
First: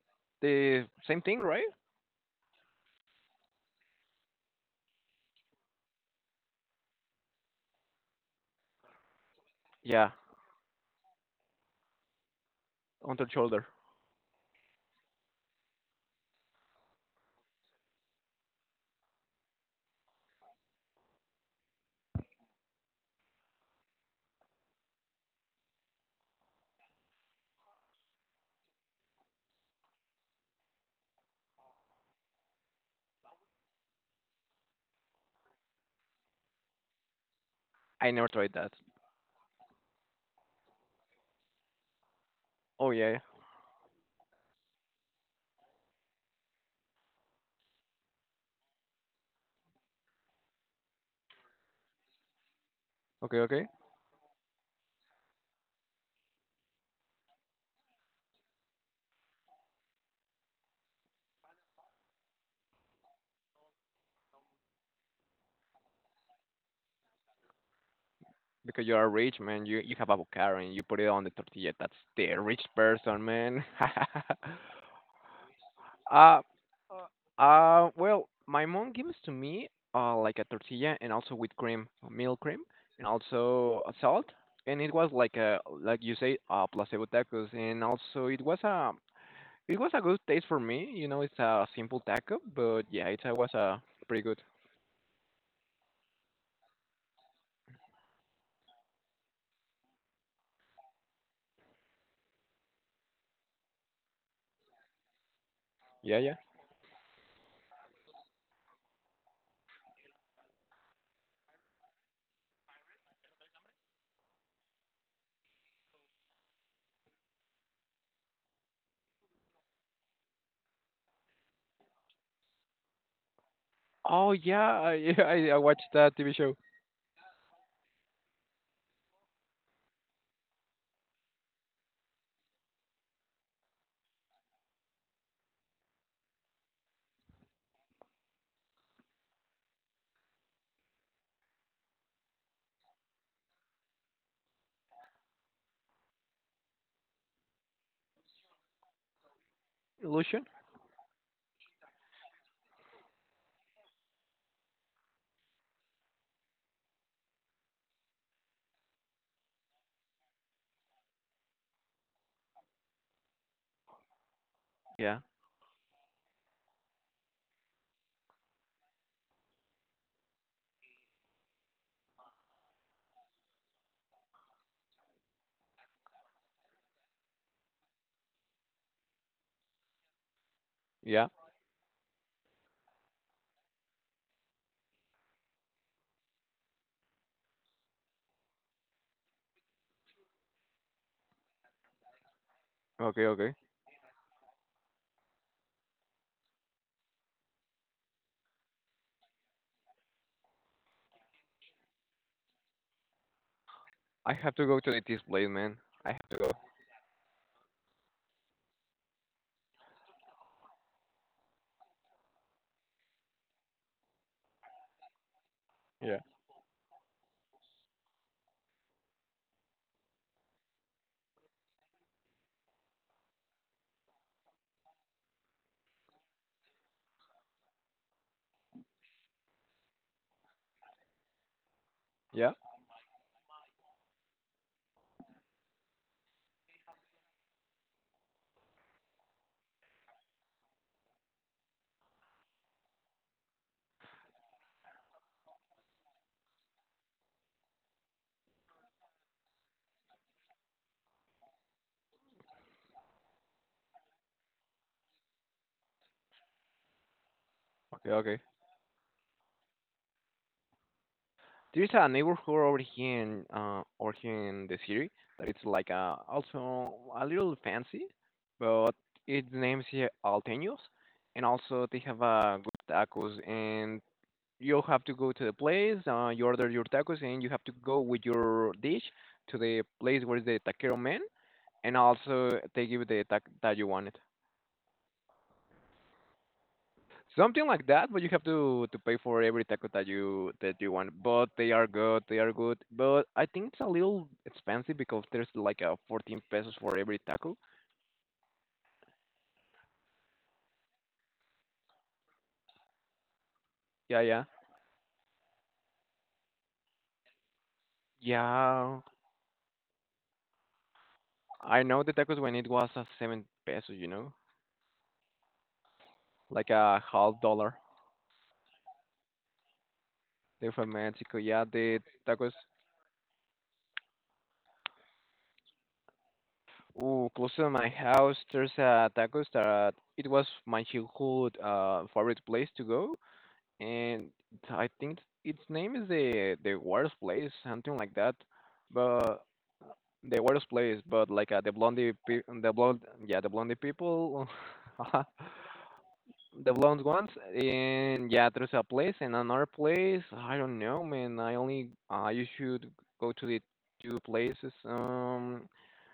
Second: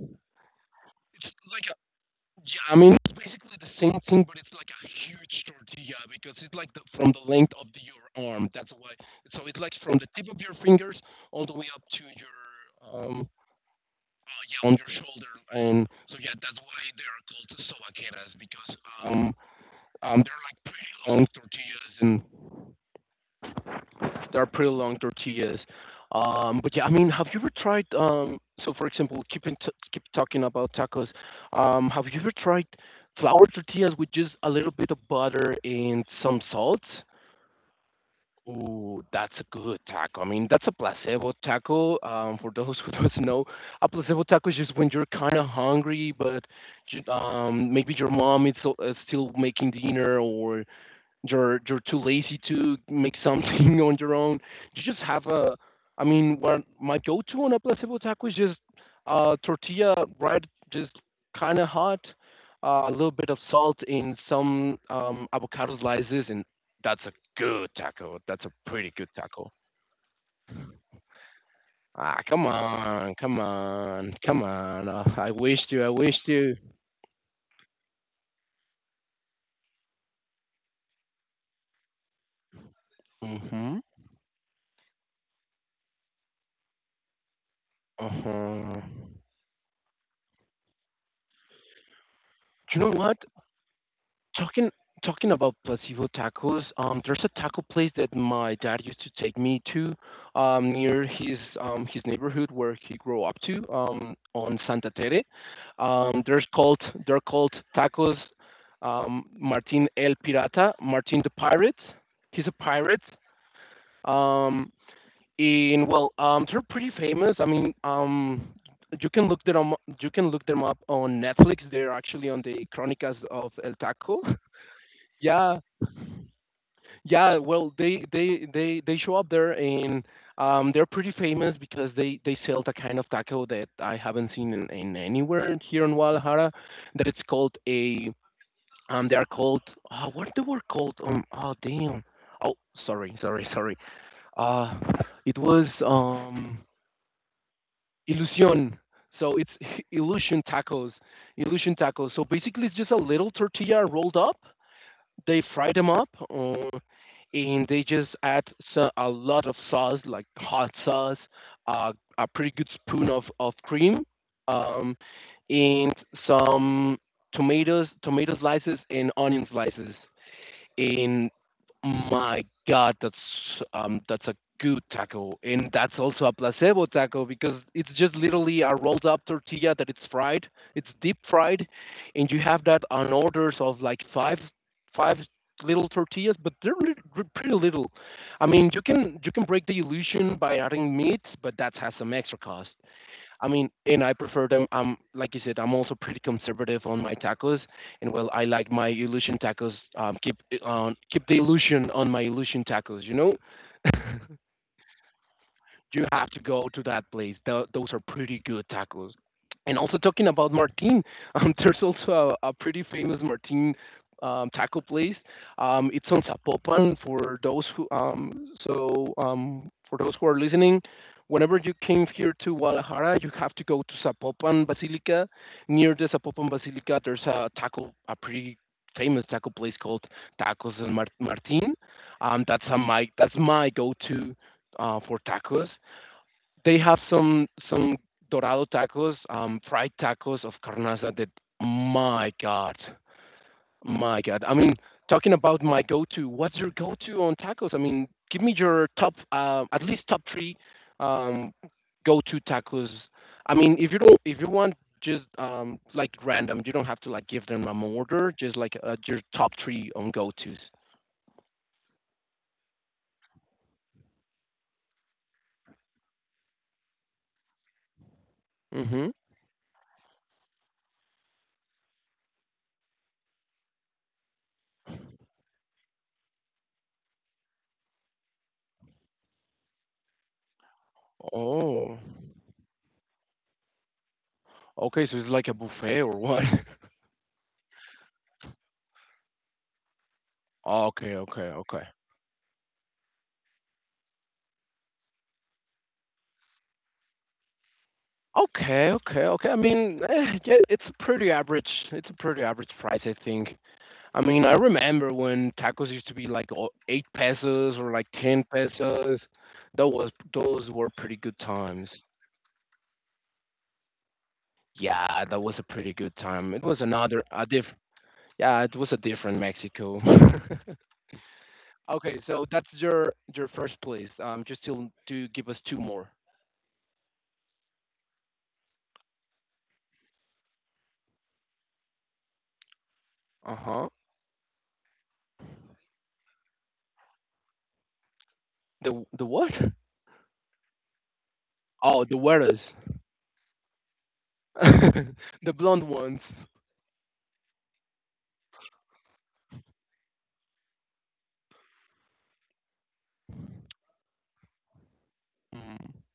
S2: the same
S1: It's
S2: thing, right?
S1: like Yeah, I mean, it's basically the same thing, but it's like a huge tortilla because it's like from the length of your arm. That's why. So it's like from the
S2: Yeah,
S1: tip of your fingers all the way up to your,
S2: on the
S1: um,
S2: shoulder.
S1: yeah, on your shoulder. And so, yeah, that's why they are called sobaqueras because um, they're like pretty long tortillas. And they're pretty long tortillas. But yeah, I mean, have you ever tried? So, for example, keep talking about tacos. Have you ever tried flour tortillas with just a little bit of butter and some salt?
S2: I never tried that.
S1: Ooh, that's a good taco. I mean, that's a placebo taco. For those
S2: Oh
S1: who
S2: yeah.
S1: don't
S2: Yeah.
S1: know, a placebo taco is just when you're kind of hungry, but you, maybe your mom is still making dinner, or you're too lazy to make
S2: Okay, okay.
S1: something on your own. You just have a. I mean, what my go-to on a placebo taco is just tortilla, right? Just kind of hot, a little bit of salt in some avocado slices, and that's a good taco. That's a
S2: Because
S1: pretty
S2: you are
S1: good
S2: rich,
S1: taco.
S2: man. You have avocado and you put it on the tortilla. That's
S1: Ah,
S2: the
S1: come
S2: rich
S1: on,
S2: person,
S1: come
S2: man.
S1: on, come on. Uh, I wish to, I wish
S2: uh
S1: to.
S2: well, my mom gives to me like a tortilla and also with cream, milk cream, and
S1: Mm-hmm.
S2: also salt. And it was like a, you say, placebo tacos, and also it was
S1: Uh-huh.
S2: a it was a good taste for me. You know, it's a simple taco,
S1: You
S2: but
S1: know
S2: yeah,
S1: what?
S2: it was pretty good.
S1: Talking talking about placebo tacos, there's a taco place that my dad used to take me to, near his neighborhood where he grew up to, on Santa Tere.
S2: Yeah, yeah.
S1: There's called They're called tacos, Martin El Pirata, Martin the Pirate. He's a pirate. Um, and well, they're pretty famous. I mean, you can look them you can look them up on Netflix. They're actually on the Chronicles of El Taco.
S2: Oh yeah, I, yeah. I
S1: Yeah,
S2: I watched that TV show.
S1: yeah, well, they show up there, and they're pretty famous because they sell the kind of taco that I haven't seen in anywhere here in Guadalajara. That it's called a, they are called, what they were called, oh damn, oh, sorry, sorry, sorry, uh it was, ilusión, so it's illusion
S2: Illusion.
S1: tacos illusion tacos so basically it's just a little tortilla rolled up. They fry them up, and they just add, so, a lot of sauce, like hot sauce, uh, a pretty good spoon of cream, um,
S2: Yeah,
S1: and some tomato slices and onion slices, and my God, that's a good taco. And that's also a placebo taco, because it's just literally a rolled up tortilla that it's fried, it's deep
S2: yeah.
S1: fried, and you have that on orders of like five little tortillas, but they're pretty little. I mean, you can break the illusion by adding meat, but that has some extra cost.
S2: Okay,
S1: I
S2: okay.
S1: mean, and I prefer them. Like you said, I'm also pretty conservative on my tacos, and well, I like my illusion tacos. Keep the illusion on my illusion tacos. You know.
S2: I have to go to the display, man.
S1: You
S2: I have
S1: have
S2: to
S1: to
S2: go.
S1: go to that place. Those are pretty good tacos. And also talking about Martin, there's also a pretty famous Martin, taco place. It's
S2: Yeah.
S1: on Zapopan, for those who so for those who are listening. Whenever you came here to Guadalajara, you have to go to Zapopan Basilica. Near the Zapopan Basilica, there's a taco, a pretty famous taco place called Tacos and Martin. Um,
S2: Yeah.
S1: that's a my that's my go-to, for tacos. They have some dorado tacos, fried tacos of carnaza, that, my God, my God. I mean, talking about my go-to, what's your go-to on tacos? I mean, give me your top, at least top three, um, go-to tacos. I mean, if you want just, like, random, you don't have to like give them an
S2: Okay.
S1: order.
S2: Okay.
S1: Just, like, your top three on go-tos.
S2: There's a neighborhood over here in the city that it's like also a little fancy, but
S1: Mm-hmm.
S2: its name is here Alteños, and also they have good tacos, and you have to go to the place, you order your tacos and you have to go with your dish to the place where is the taquero man, and
S1: Oh,
S2: also they give you the taco that you wanted.
S1: okay. So it's like a buffet or what?
S2: Something like that, but you have to pay for every taco that you want.
S1: Okay, okay,
S2: But they
S1: okay.
S2: are good, they are good. But I think it's a little expensive because there's like a 14 pesos for every taco.
S1: Okay, okay, okay. I mean, eh, yeah, it's a pretty average. Price, I think. I
S2: Yeah,
S1: mean,
S2: yeah.
S1: I remember when tacos used to be like 8 pesos or like ten
S2: Yeah,
S1: pesos. That was those were pretty good
S2: I
S1: times.
S2: know the tacos when it was a 7 pesos, you know?
S1: Yeah, that was a pretty good time. It
S2: Like
S1: was
S2: a
S1: another,
S2: half
S1: a diff.
S2: dollar.
S1: Yeah, it was a different Mexico.
S2: They're from Mexico. Yeah, the
S1: Okay, so
S2: tacos.
S1: that's your first place. Just to give us two more.
S2: Ooh, close to my house, there's a tacos that it was my childhood favorite place to go
S1: Uh huh.
S2: and I think its name is the worst place, something like that.
S1: The
S2: But
S1: what?
S2: the worst place, but like the
S1: Oh,
S2: blondie,
S1: the weirdos,
S2: the blonde, yeah, the blondie people,
S1: the blonde ones.
S2: the blonde ones, and yeah, there's a place and another place. I don't know, man. I only you should go to the two places.
S1: Mm.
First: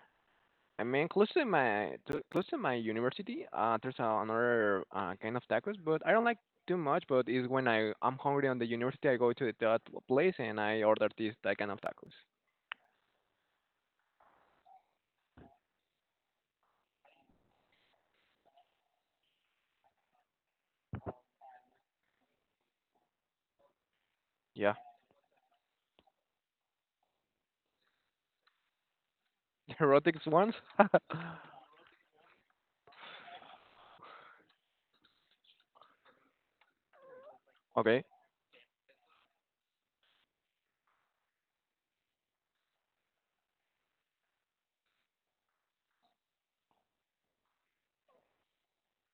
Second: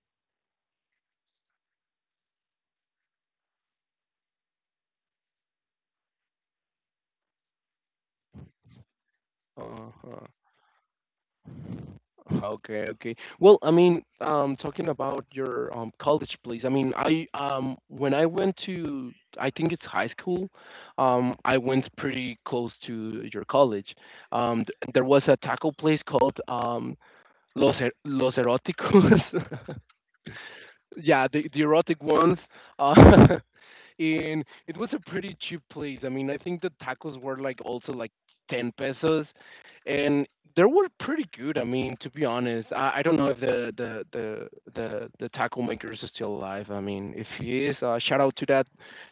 S2: I mean, close to close to my university, there's another kind of tacos, but I don't like too much. But it's when I'm hungry on the university, I go to the that
S1: Uh-huh.
S2: place and I order this that kind of tacos.
S1: Okay, okay. Well, I mean, talking about your college place. I mean, I when I went to, I think it's high school, I went pretty close to your college.
S2: Yeah,
S1: There was a taco place called, Los Los Eroticos.
S2: erotic ones.
S1: Yeah, the erotic ones. Uh, and it was a pretty cheap place. I mean, I think the tacos were like also
S2: Okay,
S1: like 10 pesos, and they were pretty good. I mean, to be honest, I don't know if the taco maker is still alive. I mean, if he is, shout out to that,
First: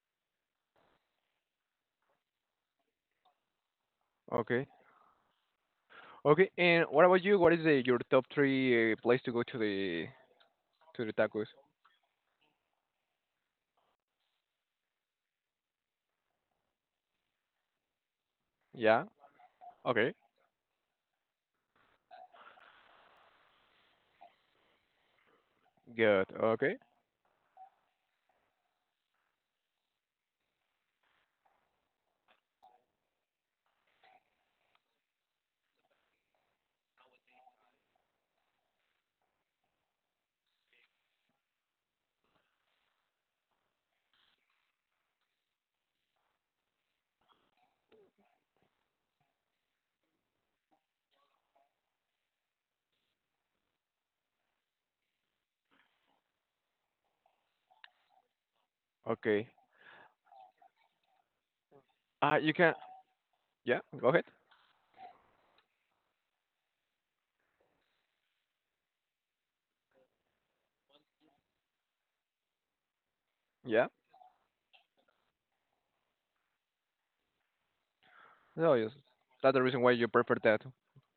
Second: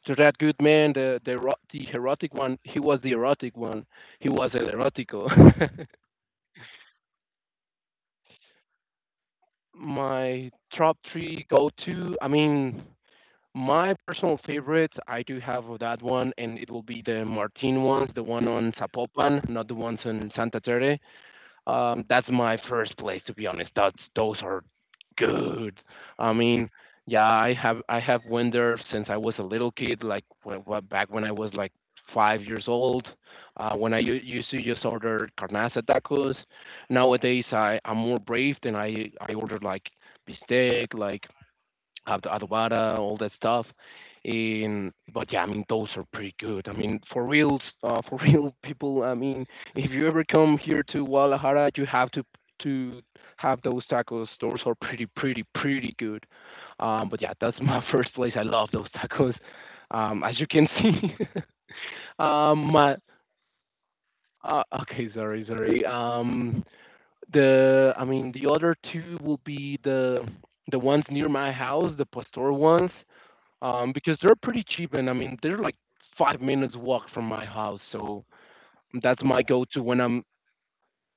S1: good man, the erotic one. He was the erotic one. He was el
S2: okay,
S1: erotico.
S2: okay. And what about you? What is your top three place to go to the
S1: My top
S2: to the
S1: three
S2: tacos?
S1: go to. I mean, my personal favorites, I do have of that one, and it will be the Martin ones, the one on
S2: Yeah.
S1: Zapopan, not the ones
S2: Okay.
S1: on Santa Terre. That's my first place, to be honest. That's those are good.
S2: Good.
S1: I mean,
S2: Okay.
S1: yeah, I have went there since I was a little kid, like, when, back when I was like 5 years old. When I used to just order carnaza tacos. Nowadays, I'm more brave, and I order like bistec, like have the Adobada, all that stuff. In But yeah, I mean, those are pretty good. I mean, for real, for real people. I mean, if you ever come here to Guadalajara, you have to have those tacos. Those are pretty, pretty, pretty good. But yeah, that's my first place. I love those tacos.
S2: Okay.
S1: As you can see,
S2: You can.
S1: my,
S2: Yeah. Go ahead.
S1: okay, sorry, sorry. The I mean the other two will be the ones near my house, the Pastor ones,
S2: Yeah.
S1: because they're pretty cheap, and I mean they're like 5 minutes walk from my house. So
S2: So yes,
S1: that's my
S2: that's the
S1: go-to
S2: reason why
S1: when
S2: you
S1: I'm,
S2: prefer that.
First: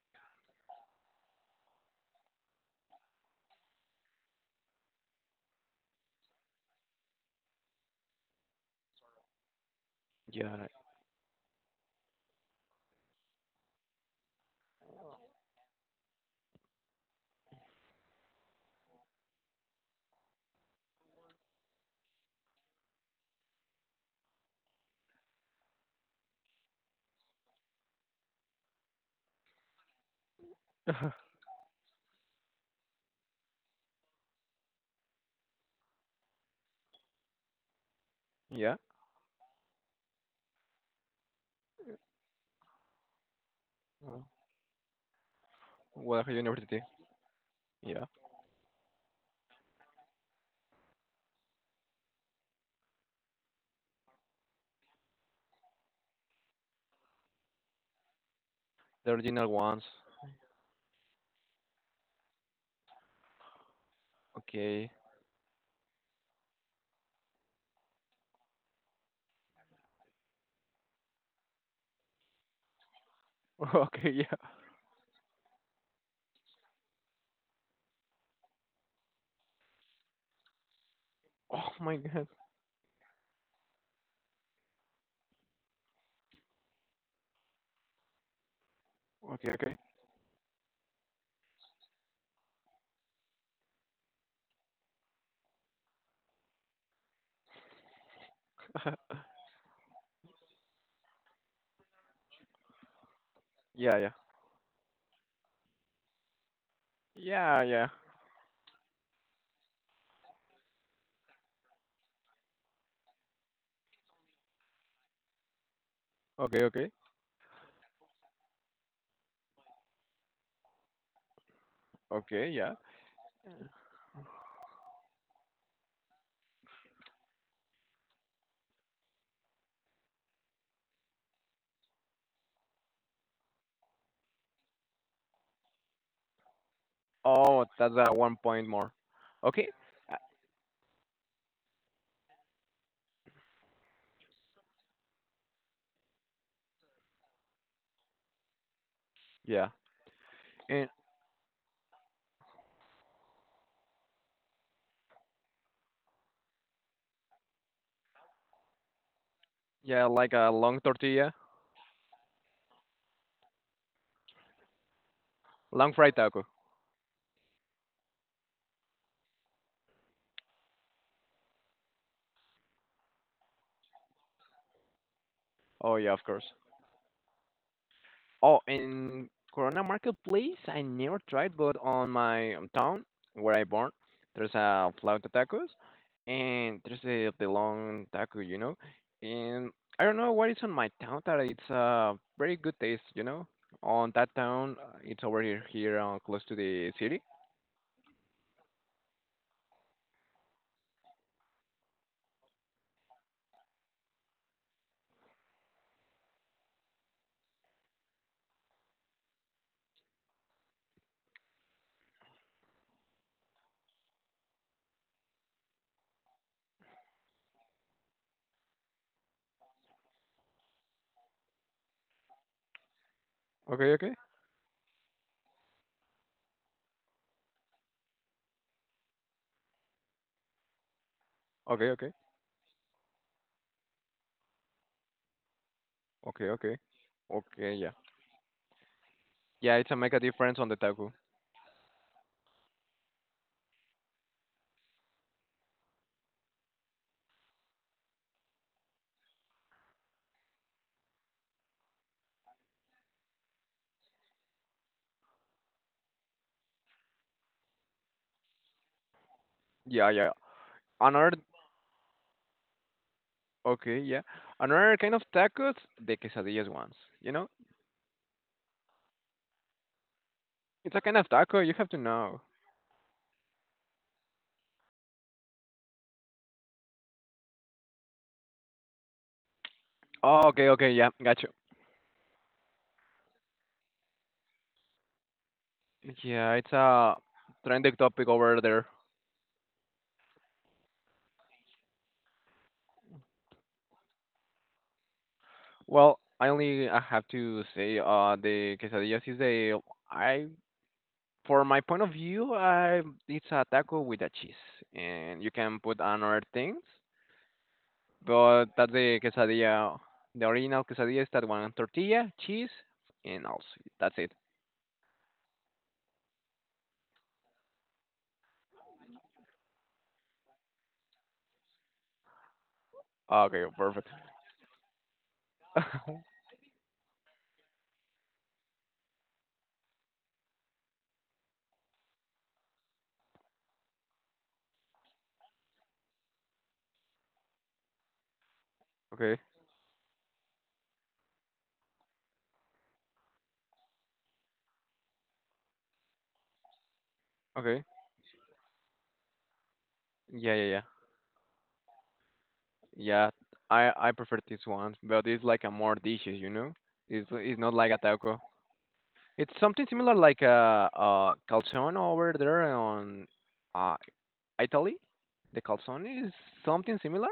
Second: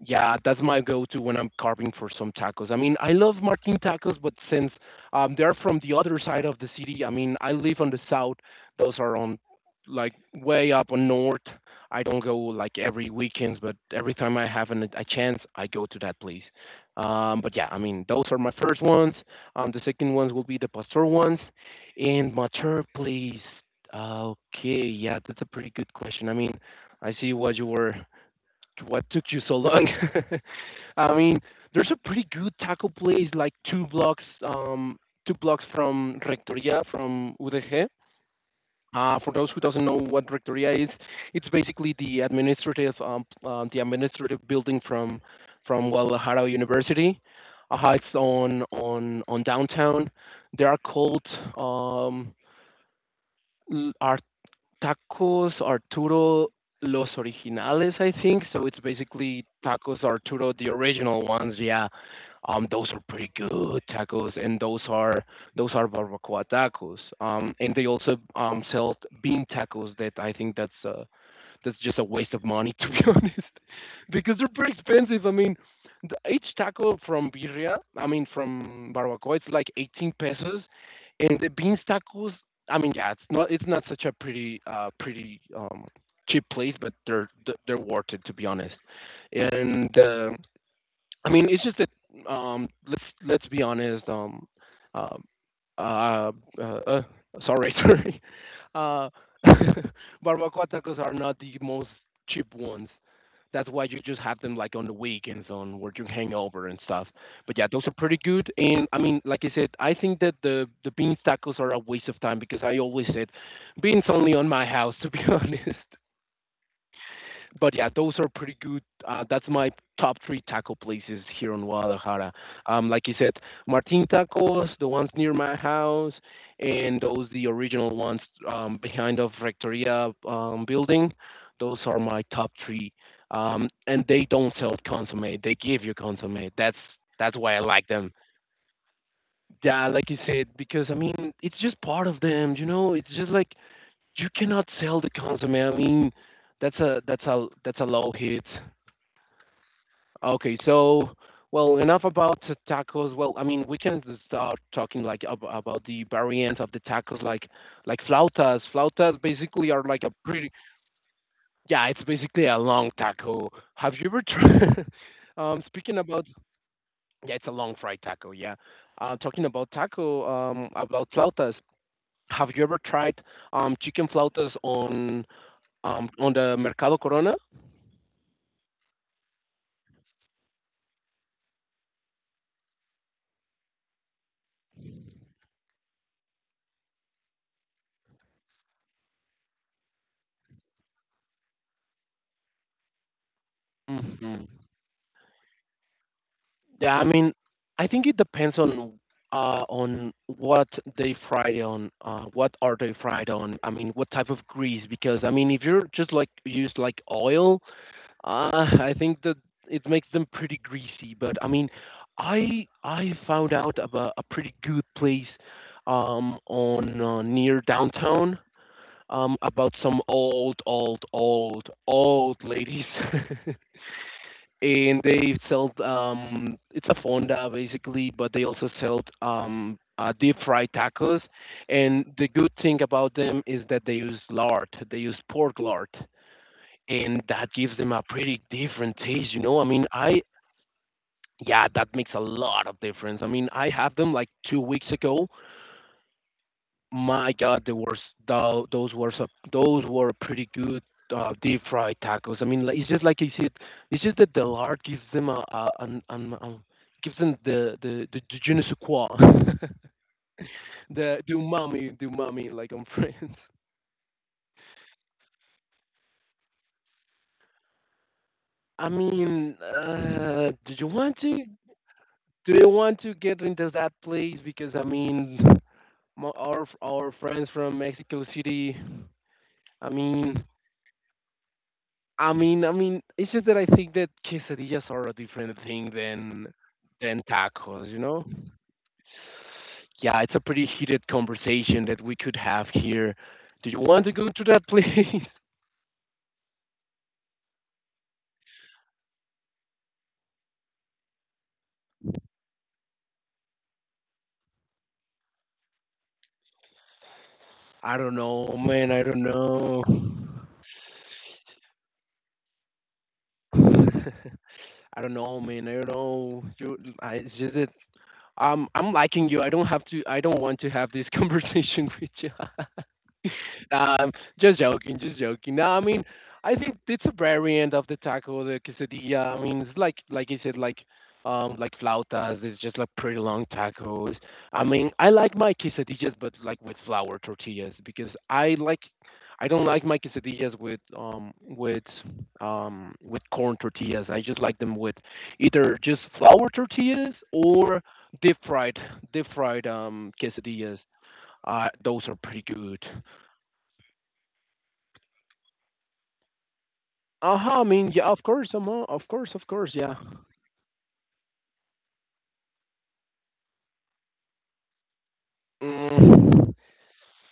S1: yeah, that's my go-to when I'm carving for some tacos. I mean, I love Martin tacos, but since, they're from the other side of the city. I mean, I live on the south. Those are on, like,
S2: Yeah.
S1: way up on north. I don't go like every weekends, but every time I have a chance, I go to that place. But yeah, I mean, those are my first ones. The second ones will be the pastor ones, and my third place. Okay, yeah, that's a pretty good question. I mean, I see what you were, what took you so long? I mean, there's a pretty good taco place like two blocks from Rectoria, from UDG.
S2: Yeah.
S1: For those who doesn't know what Rectoria is, it's basically the administrative,
S2: Uh,
S1: building from
S2: what
S1: Guadalajara
S2: university?
S1: University.
S2: Yeah.
S1: It's on downtown. They are called, um, are, Tacos Arturo Los Originales, I think. So it's
S2: The
S1: basically
S2: original ones.
S1: Tacos Arturo, the original ones. Yeah, those are pretty good tacos, and those
S2: Okay.
S1: are those are barbacoa tacos. And they also sell bean tacos that, I think, that's just a waste of money to be honest,
S2: Okay,
S1: because
S2: yeah.
S1: they're pretty expensive. I mean, each taco from birria, I mean from barbacoa, it's like 18 pesos, and the
S2: Oh
S1: beans
S2: my god.
S1: tacos. I mean, yeah, it's not such a pretty, cheap place, but they're worth it, to be honest.
S2: Okay, okay.
S1: And, I mean, it's just that, let's be honest. Um, uh, uh, uh, sorry, sorry. Uh, Barbacoa tacos are not the most cheap ones. That's why
S2: Yeah,
S1: you
S2: yeah.
S1: just have them like on the weekends, on where you hang over and stuff. But
S2: Yeah,
S1: yeah, those
S2: yeah.
S1: are pretty good. And I mean, like I said, I think that the beans tacos are a waste of time, because I always said beans only on my house, to be honest,
S2: Okay, okay.
S1: but yeah, those are pretty good. That's my top three taco places here in Guadalajara.
S2: Okay, yeah.
S1: Like you said, Martin Tacos, the ones near my house, and those the original ones, behind of Rectoria, building. Those are my top three. And they don't sell consomme; they give you consomme. That's why I
S2: Oh,
S1: like
S2: that's
S1: them.
S2: one point more. Okay.
S1: Yeah, like
S2: Uh,
S1: you said, because I mean, it's just part of them. You know, it's just like you cannot sell the consomme. I mean, that's a low hit.
S2: yeah.
S1: Okay,
S2: And
S1: so well, enough about the tacos. Well, I mean, we can start talking, like, ab about the variants of the tacos, like, flautas. Flautas basically are like
S2: yeah,
S1: a
S2: like a
S1: pretty,
S2: long tortilla,
S1: yeah, it's basically a long taco. Have you ever tried?
S2: long
S1: Speaking
S2: fried
S1: about,
S2: taco.
S1: yeah, it's a long fried taco. Yeah, talking about taco, about flautas. Have you ever tried, chicken flautas on
S2: Oh
S1: um
S2: yeah, of
S1: on
S2: course.
S1: the Mercado Corona?
S2: Oh, in Corona Marketplace, I never tried, but on my town where I born, there's a flauta tacos, and there's the long taco. And I don't know what is on my town that it's a very good taste. On that
S1: Hmm.
S2: town, it's over here, close to the
S1: Yeah, I
S2: city.
S1: mean, I think it depends on, what they fry on, what are they fried on? I mean, what type of grease? Because I mean, if you're just like use like oil, I think that it makes them pretty greasy. But I mean, I found out about a pretty good place, on near downtown, about some old, old, old, old ladies.
S2: Okay, okay,
S1: And they sell it's a fonda, basically, but they also sell deep fried tacos.
S2: okay,
S1: And
S2: okay,
S1: the good thing about them is that they use lard, they use pork lard,
S2: okay, okay,
S1: and that
S2: okay.
S1: gives
S2: Yeah,
S1: them a pretty different taste you know I
S2: yeah,
S1: mean
S2: it's a make a
S1: I
S2: difference on the taco.
S1: Yeah, that makes a lot of difference. I mean, I had them like 2 weeks ago. My God, they were those were some, those were pretty good deep fried tacos. I mean, like, it's just like you said, it's just that the lard gives them gives them the je ne sais quoi,
S2: Yeah, yeah. Another,
S1: the umami, like on Friends.
S2: okay, yeah. Another kind of tacos, the quesadillas ones, you know
S1: I mean, do you
S2: It's a kind
S1: want
S2: of
S1: to
S2: taco. You have to know.
S1: do you want to get into that place? Because I mean, our friends from Mexico City, I mean.
S2: Oh, okay, okay, yeah, got you.
S1: I mean, it's just that I think that quesadillas are a different thing
S2: Yeah, it's a
S1: than tacos,
S2: trending
S1: you know?
S2: topic over there.
S1: Yeah, it's a pretty heated conversation that we could have here. Do you want to go to that place?
S2: Well, I have to say, the quesadillas is a, I, for my point of view, I it's a taco with a cheese, and you can put another things,
S1: I don't know,
S2: but
S1: man.
S2: that's
S1: I
S2: the
S1: don't know.
S2: quesadilla. The original quesadilla is that one tortilla, cheese, and also that's it.
S1: I don't know, man. I don't know. It's just that I'm liking you. I don't have to. I don't want to have this conversation with you.
S2: Okay, perfect.
S1: um, just joking, just joking. No, I mean, I think it's a variant of the taco, the quesadilla. I mean, it's like you said, like flautas. It's just like pretty long tacos. I mean, I like my quesadillas, but like with flour tortillas because I like,
S2: Okay,
S1: I don't like my quesadillas with corn tortillas. I just like them with either just flour tortillas or
S2: okay,
S1: deep fried, deep fried
S2: yeah, yeah,
S1: quesadillas.
S2: yeah.
S1: Those are pretty good.
S2: Yeah, I prefer this one, but it's like a more dishes. It's
S1: Uh
S2: it's
S1: huh. I
S2: not like
S1: mean,
S2: a
S1: yeah, of
S2: taco.
S1: course, of course, of
S2: It's
S1: course,
S2: something
S1: yeah.
S2: similar like a calzone over there on uh Italy. The calzone is
S1: Mm,
S2: something similar.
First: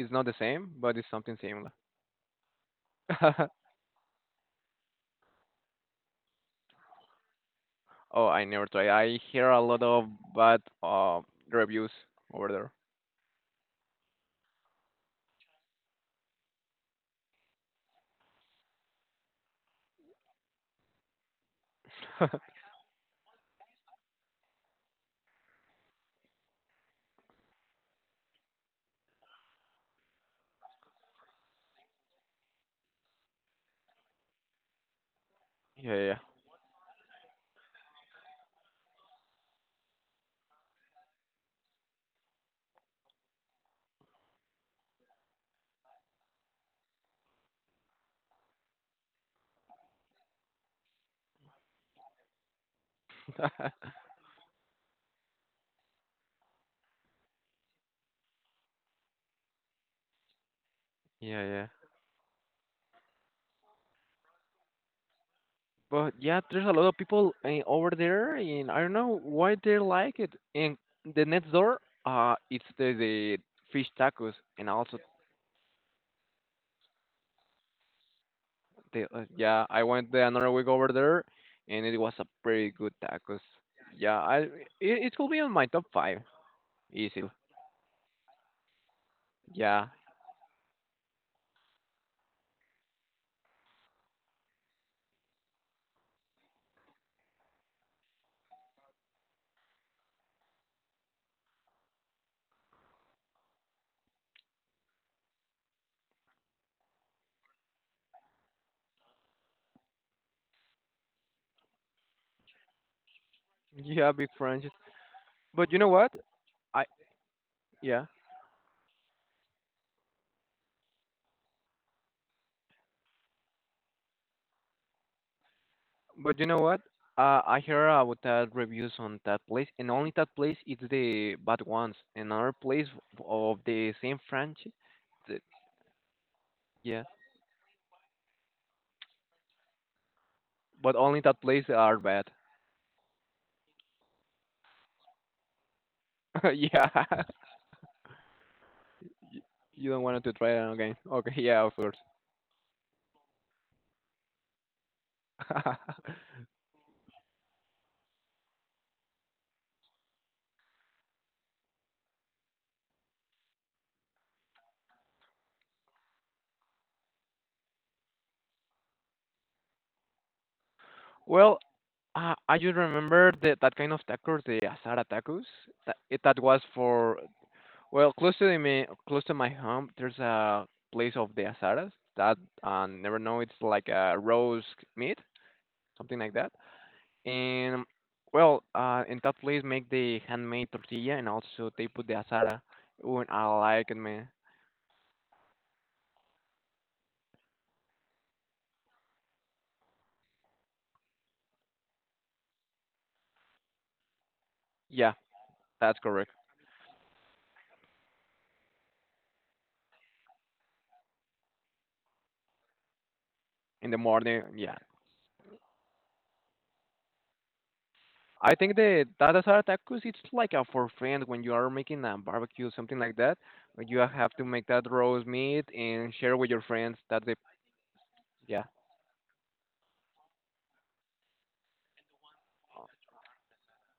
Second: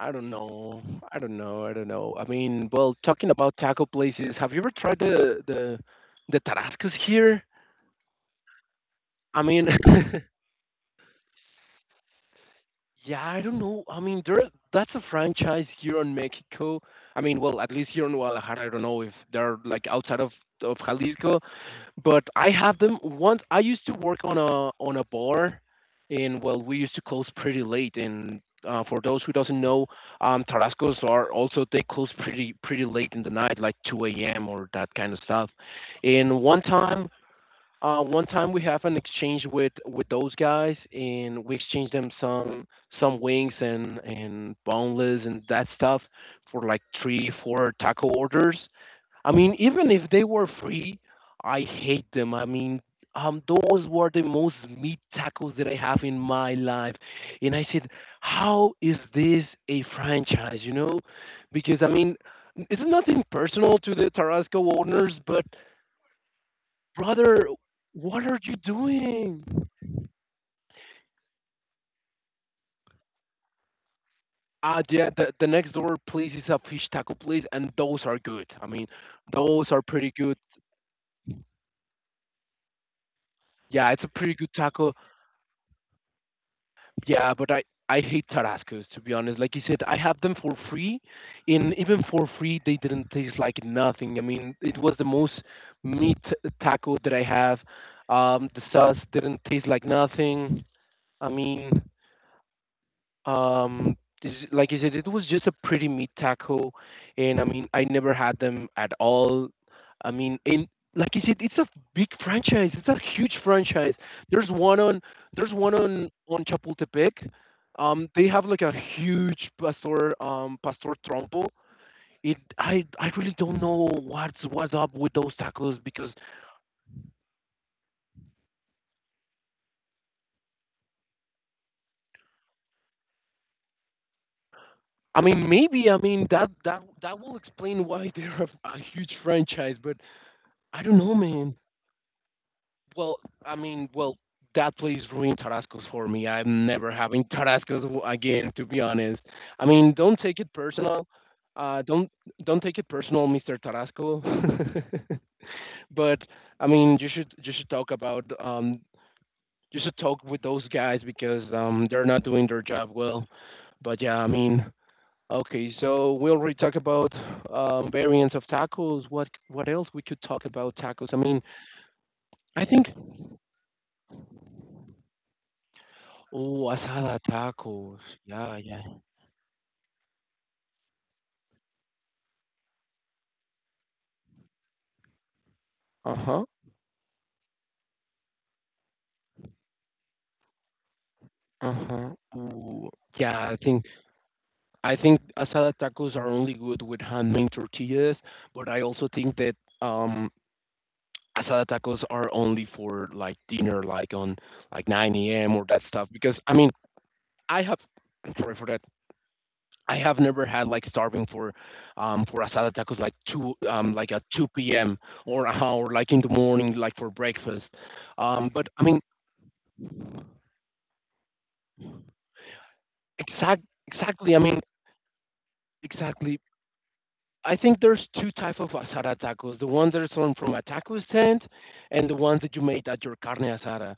S1: I
S2: not
S1: don't
S2: the same,
S1: know.
S2: but it's
S1: I don't
S2: something
S1: know. I
S2: similar.
S1: don't know. I mean, well, talking about taco places, have you ever tried the Tarascos here?
S2: Oh, I never tried. I
S1: I
S2: hear a
S1: mean,
S2: lot of bad reviews over
S1: yeah, I don't know. I mean, there that's a franchise here in Mexico. I mean, well, at least here in Guadalajara, I don't know if they're like outside of Jalisco, but
S2: there.
S1: I have them once. I used to work on a bar, and well, we used to close pretty late. And for those who doesn't know, Tarascos are also they close pretty pretty late in the night, like 2 a.m. or that kind of stuff.
S2: Yeah,
S1: And one time. One time we have an exchange with those guys, and we exchange them some wings and boneless and that stuff for like three, four taco orders. I mean, even if they were free, I hate them. I mean,
S2: yeah.
S1: those were the most meat tacos that I have in my life, and I said, how is this a franchise? You know,
S2: Yeah, yeah.
S1: because I mean. It's nothing personal to the Tarasco owners, but
S2: But yeah, there's a lot of people
S1: brother,
S2: over
S1: what
S2: there,
S1: are you
S2: and I don't know
S1: doing?
S2: why they like it. And the next door, it's the fish tacos, and also
S1: Yeah, the next door place is a fish taco place, and those are good. I mean,
S2: the
S1: those
S2: yeah,
S1: are
S2: I
S1: pretty
S2: went there
S1: good.
S2: another week over there, and it was a pretty good tacos.
S1: Yeah, it's a
S2: Yeah,
S1: pretty
S2: I
S1: good taco.
S2: it, it could be on my top five easily.
S1: Yeah, I hate Tarascos, to be honest. Like you said,
S2: Yeah,
S1: I have them for free, and even for free, they didn't taste like nothing. I mean, it was the most meat taco that I have. The sauce didn't taste like nothing. I mean, um, is like I said, it was just a pretty meat taco, and I mean, I never had them at all. I mean, in like I said, it's a big franchise. It's a huge franchise.
S2: yeah, big
S1: There's
S2: French.
S1: one on there's
S2: But
S1: one
S2: you know what?
S1: on
S2: I
S1: Chapultepec.
S2: yeah.
S1: They have like a huge pastor pastor trompo. It I really don't know what's up with those tacos because
S2: But you know what? I hear about that reviews on that place, and only that place is the bad ones. Another place of the same franchise,
S1: I
S2: the-
S1: mean maybe I mean
S2: yeah,
S1: that will explain why they're a huge franchise, but I
S2: but
S1: don't know,
S2: only that
S1: man.
S2: place are bad.
S1: Well, I mean, well, that place ruined Tarascos for me. I'm
S2: Yeah,
S1: never having Tarascos again, to be honest.
S2: Y-
S1: I
S2: you
S1: mean,
S2: don't
S1: don't
S2: want to
S1: take
S2: try
S1: it
S2: it again.
S1: personal.
S2: Okay, yeah, of
S1: Uh,
S2: course.
S1: don't don't take it personal, Mr. Tarasco. But I mean, you should talk about you should talk with those guys because they're not doing their job well. But yeah, I mean, okay, so we will re talk about variants of tacos. What else we could talk about tacos? I mean,
S2: Well, I
S1: I
S2: just
S1: think
S2: remember that kind of tacos, the asada tacos. That was
S1: oh,
S2: for
S1: asada tacos.
S2: well, close to
S1: Yeah, yeah.
S2: close to my home, there's a place of the asadas that I never know. It's like a roast meat, something like
S1: Uh-huh.
S2: that. And well, in that place make the handmade tortilla, and also they put
S1: Uh-huh.
S2: the asada.
S1: Ooh.
S2: When
S1: Yeah,
S2: I like it, man.
S1: I think asada tacos are only good with handmade tortillas, but I also think that um asada tacos are only for like dinner, like on like
S2: Yeah,
S1: 9 a.m. or that
S2: that's
S1: stuff.
S2: correct.
S1: Because I mean, I have sorry for that. I have never had like starving for asada tacos like two
S2: In the
S1: like at
S2: morning,
S1: 2
S2: yeah.
S1: p.m. Or like in the morning like for breakfast.
S2: I
S1: But
S2: think
S1: I mean
S2: the that asada tacos, it's like a for friend when you are making a barbecue, something like that.
S1: exact
S2: But you have
S1: exactly. I
S2: to
S1: mean.
S2: make that roast meat and share
S1: Exactly.
S2: with your friends. That's the
S1: I think there's two types
S2: yeah,
S1: of asada tacos: the ones that are sold from a taco stand, and the ones that you made at your carne asada.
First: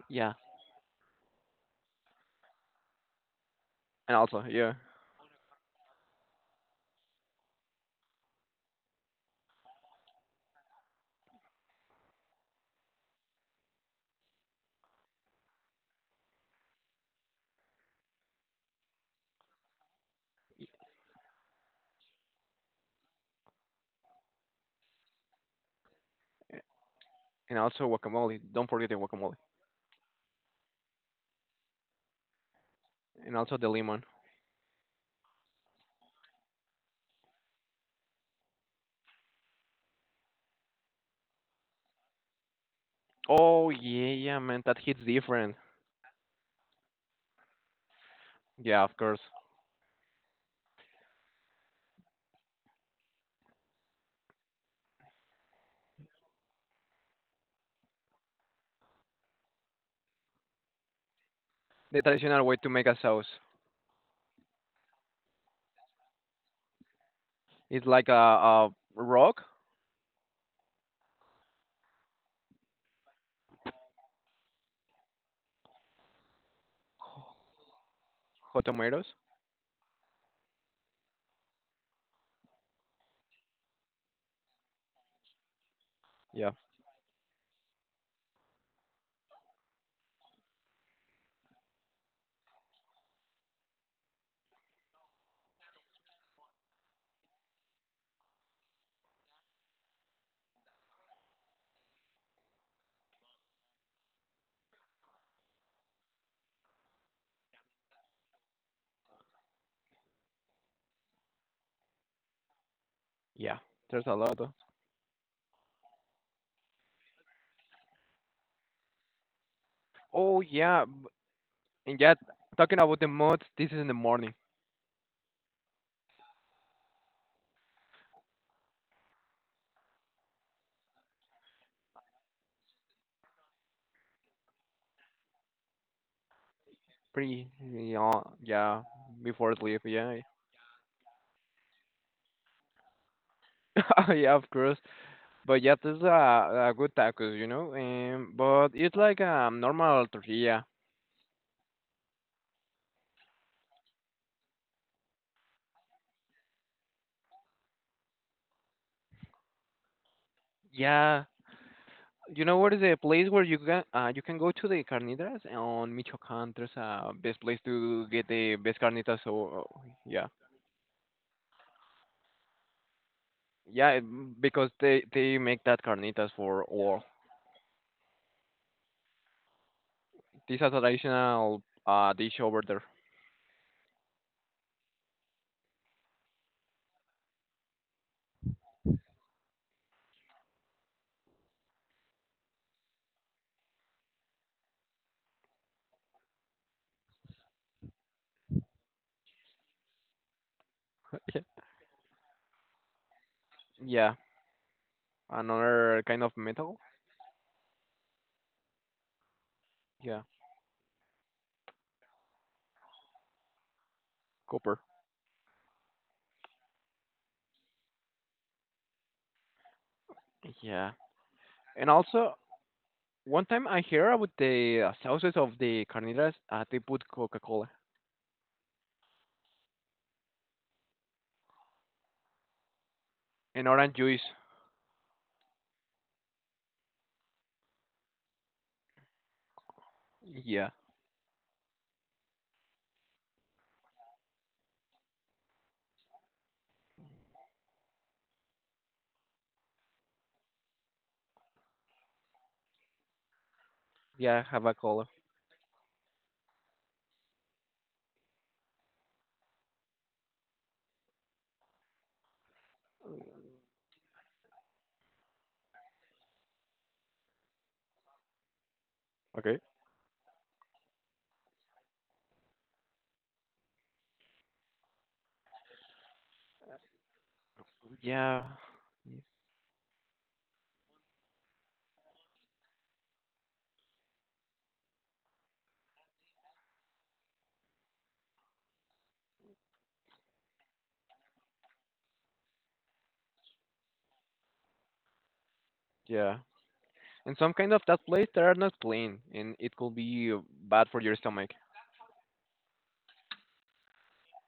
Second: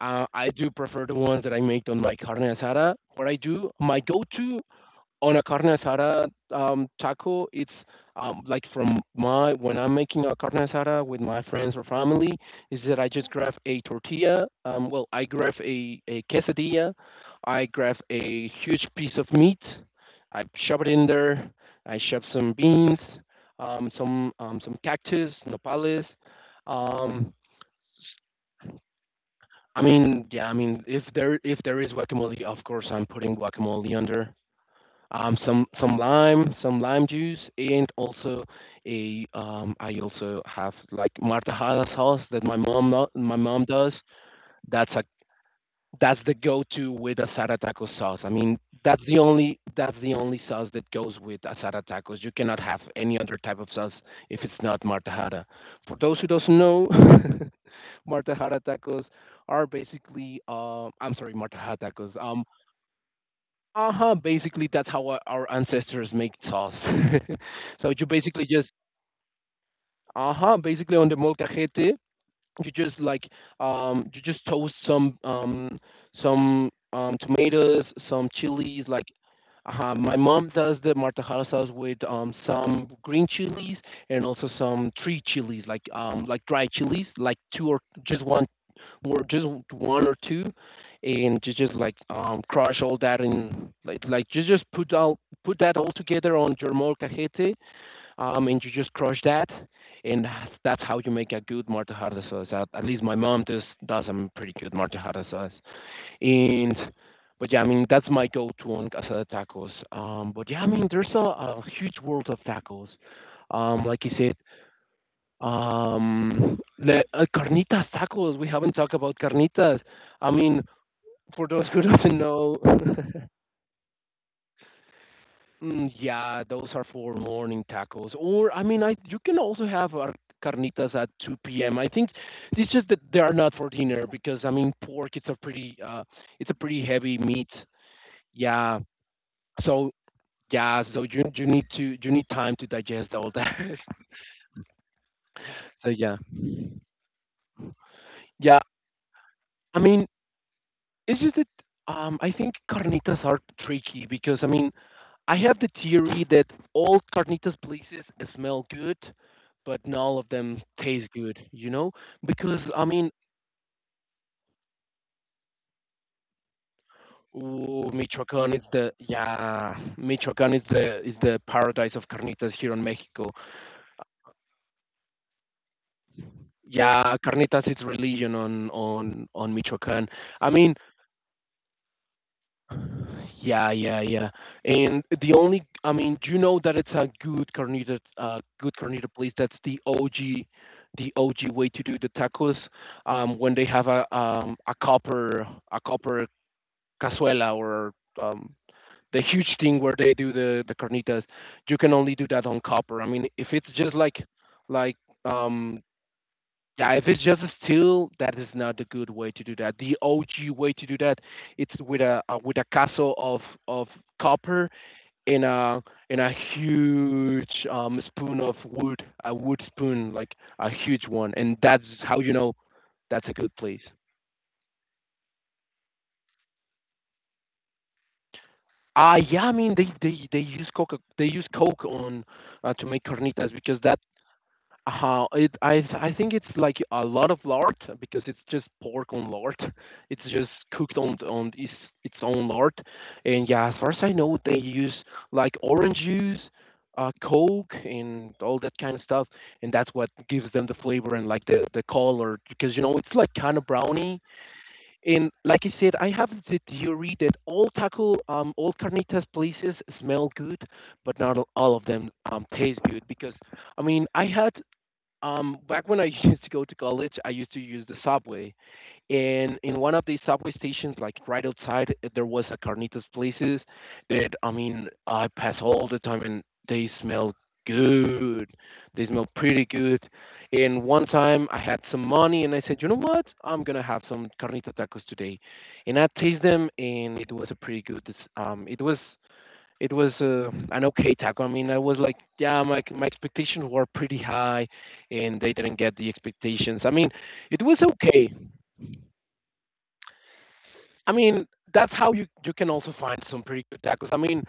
S2: yeah,
S1: I do prefer the ones that I make on my carne asada. What I do, my
S2: and also
S1: go-to
S2: yeah.
S1: on a carne asada taco, it's like from my when I'm making a carne asada with my friends or family, is that I just grab a tortilla. Well, I grab a quesadilla, I grab a huge piece of meat, I
S2: Y-
S1: shove it in there, I shove some beans, some cactus, nopales. Um,
S2: and also guacamole. Don't forget the guacamole.
S1: I mean, yeah, I mean, if there is guacamole, of course I'm
S2: And
S1: putting
S2: also the
S1: guacamole
S2: lemon.
S1: under some lime juice, and also a I also have like martajada sauce that my mom my mom
S2: Oh
S1: does.
S2: yeah, yeah, man, that
S1: That's
S2: hits
S1: a
S2: different.
S1: that's the go-to with asada taco sauce. I mean,
S2: Yeah, of course.
S1: that's the only sauce that goes with asada tacos. You cannot have any other type of sauce if it's not martajada. For those who doesn't know, martajada tacos are basically I'm sorry, martajada
S2: The
S1: tacos.
S2: traditional way to make a sauce.
S1: Uh-huh, basically that's how our ancestors make sauce.
S2: It's
S1: So you
S2: like a,
S1: basically just
S2: a rock,
S1: uh-huh, basically on the molcajete, you just like you just toast some tomatoes, some
S2: hot
S1: chilies like
S2: tomatoes.
S1: uh huh. My mom does the martajada sauce with some green chilies and also some tree chilies like
S2: Yeah,
S1: dry chilies, like two or just one or just one or two and just like crush all that in like just put all put that all together on your molcajete and you just crush that and that's how you make a good martajada sauce at least my mom does a pretty good martajada sauce and but yeah, I mean that's my go-to on asada tacos. But yeah, I mean there's a huge world of tacos.
S2: yeah.
S1: Like you
S2: There's a
S1: said,
S2: lot. Of.
S1: carnitas tacos. We haven't talked about carnitas. I
S2: Oh
S1: mean,
S2: yeah,
S1: for those who
S2: and
S1: doesn't
S2: yeah.
S1: know,
S2: Talking about the mods, this is in the morning.
S1: mm, yeah, those are for morning tacos. Or I mean, I you can also have our carnitas at 2 p.m. I think it's just that they are not for dinner because I mean, pork it's a pretty heavy meat.
S2: Pretty, yeah,
S1: Yeah,
S2: yeah, before sleep.
S1: so
S2: Yeah,
S1: yeah, so you need time to digest all that.
S2: yeah, of course. But yeah,
S1: So
S2: this is
S1: yeah,
S2: a good tacos.
S1: yeah.
S2: But it's like a
S1: I mean,
S2: normal tortilla.
S1: it's just that I think carnitas are tricky because I mean I have the theory that all carnitas places smell good, but not all of them taste
S2: Yeah,
S1: good. You know,
S2: you
S1: because
S2: know what
S1: I
S2: is a
S1: mean,
S2: place where you can go to the carnitas on Michoacan. There's a best place
S1: ooh,
S2: to get
S1: Michoacan
S2: the
S1: is
S2: best
S1: the
S2: carnitas. So
S1: yeah,
S2: oh, yeah,
S1: Michoacan is the paradise of carnitas here in Mexico.
S2: yeah, because they make that carnitas for all.
S1: Yeah, carnitas is religion on Michoacan. I
S2: This is a
S1: mean,
S2: traditional dish over there.
S1: yeah, yeah, yeah. And the only, I mean, you know that it's a good carnita place. That's the OG, the OG way to do the tacos. When they have a a copper cazuela or um the huge thing where they do the carnitas,
S2: Yeah,
S1: you can only do that on copper. I mean, if it's just
S2: yeah,
S1: like um
S2: another kind of metal.
S1: yeah, if it's just a steal, that is not the good way to do that. The
S2: Yeah,
S1: OG way to do that, it's with a castle of copper
S2: copper.
S1: and a huge spoon of wood, a wood spoon, like a
S2: Yeah,
S1: huge one, and that's
S2: and
S1: how you
S2: also
S1: know that's a
S2: one
S1: good
S2: time
S1: place.
S2: I hear about the sauces of the carnitas. They put Coca Cola
S1: Ah, yeah, I mean they use coca they use coke on to make carnitas
S2: and
S1: because
S2: orange
S1: that
S2: juice.
S1: how it I think it's like a lot of lard because it's just pork on lard. It's just
S2: Yeah,
S1: cooked on its own lard. And yeah, as far as I know, they use like orange juice, Coke, and all that kind of stuff. And that's what gives them the flavor and like the color because you know it's like kind of brownie.
S2: yeah, have a cola.
S1: And like I said, I have the theory that all taco all carnitas places smell good, but not all of them taste good because I mean I had back when I used to go to college, I used to use the subway, and
S2: Okay.
S1: in one of the subway stations, like right outside, there was a carnitas places that I mean I pass all the time, and they smell
S2: Yeah.
S1: good. They smell pretty good. And one time I had some money, and I said, you know what? I'm gonna have some carnita tacos today, and I taste them, and it was a pretty good. Um, it was it was an okay tackle. I mean, I was like, yeah, my expectations were pretty high, and they didn't get the
S2: Yeah.
S1: expectations. I mean,
S2: And some
S1: it
S2: kind
S1: was
S2: of that
S1: okay.
S2: place that are not clean and it could be bad for
S1: I
S2: your
S1: mean,
S2: stomach.
S1: that's how you can also find some pretty good tackles. I mean,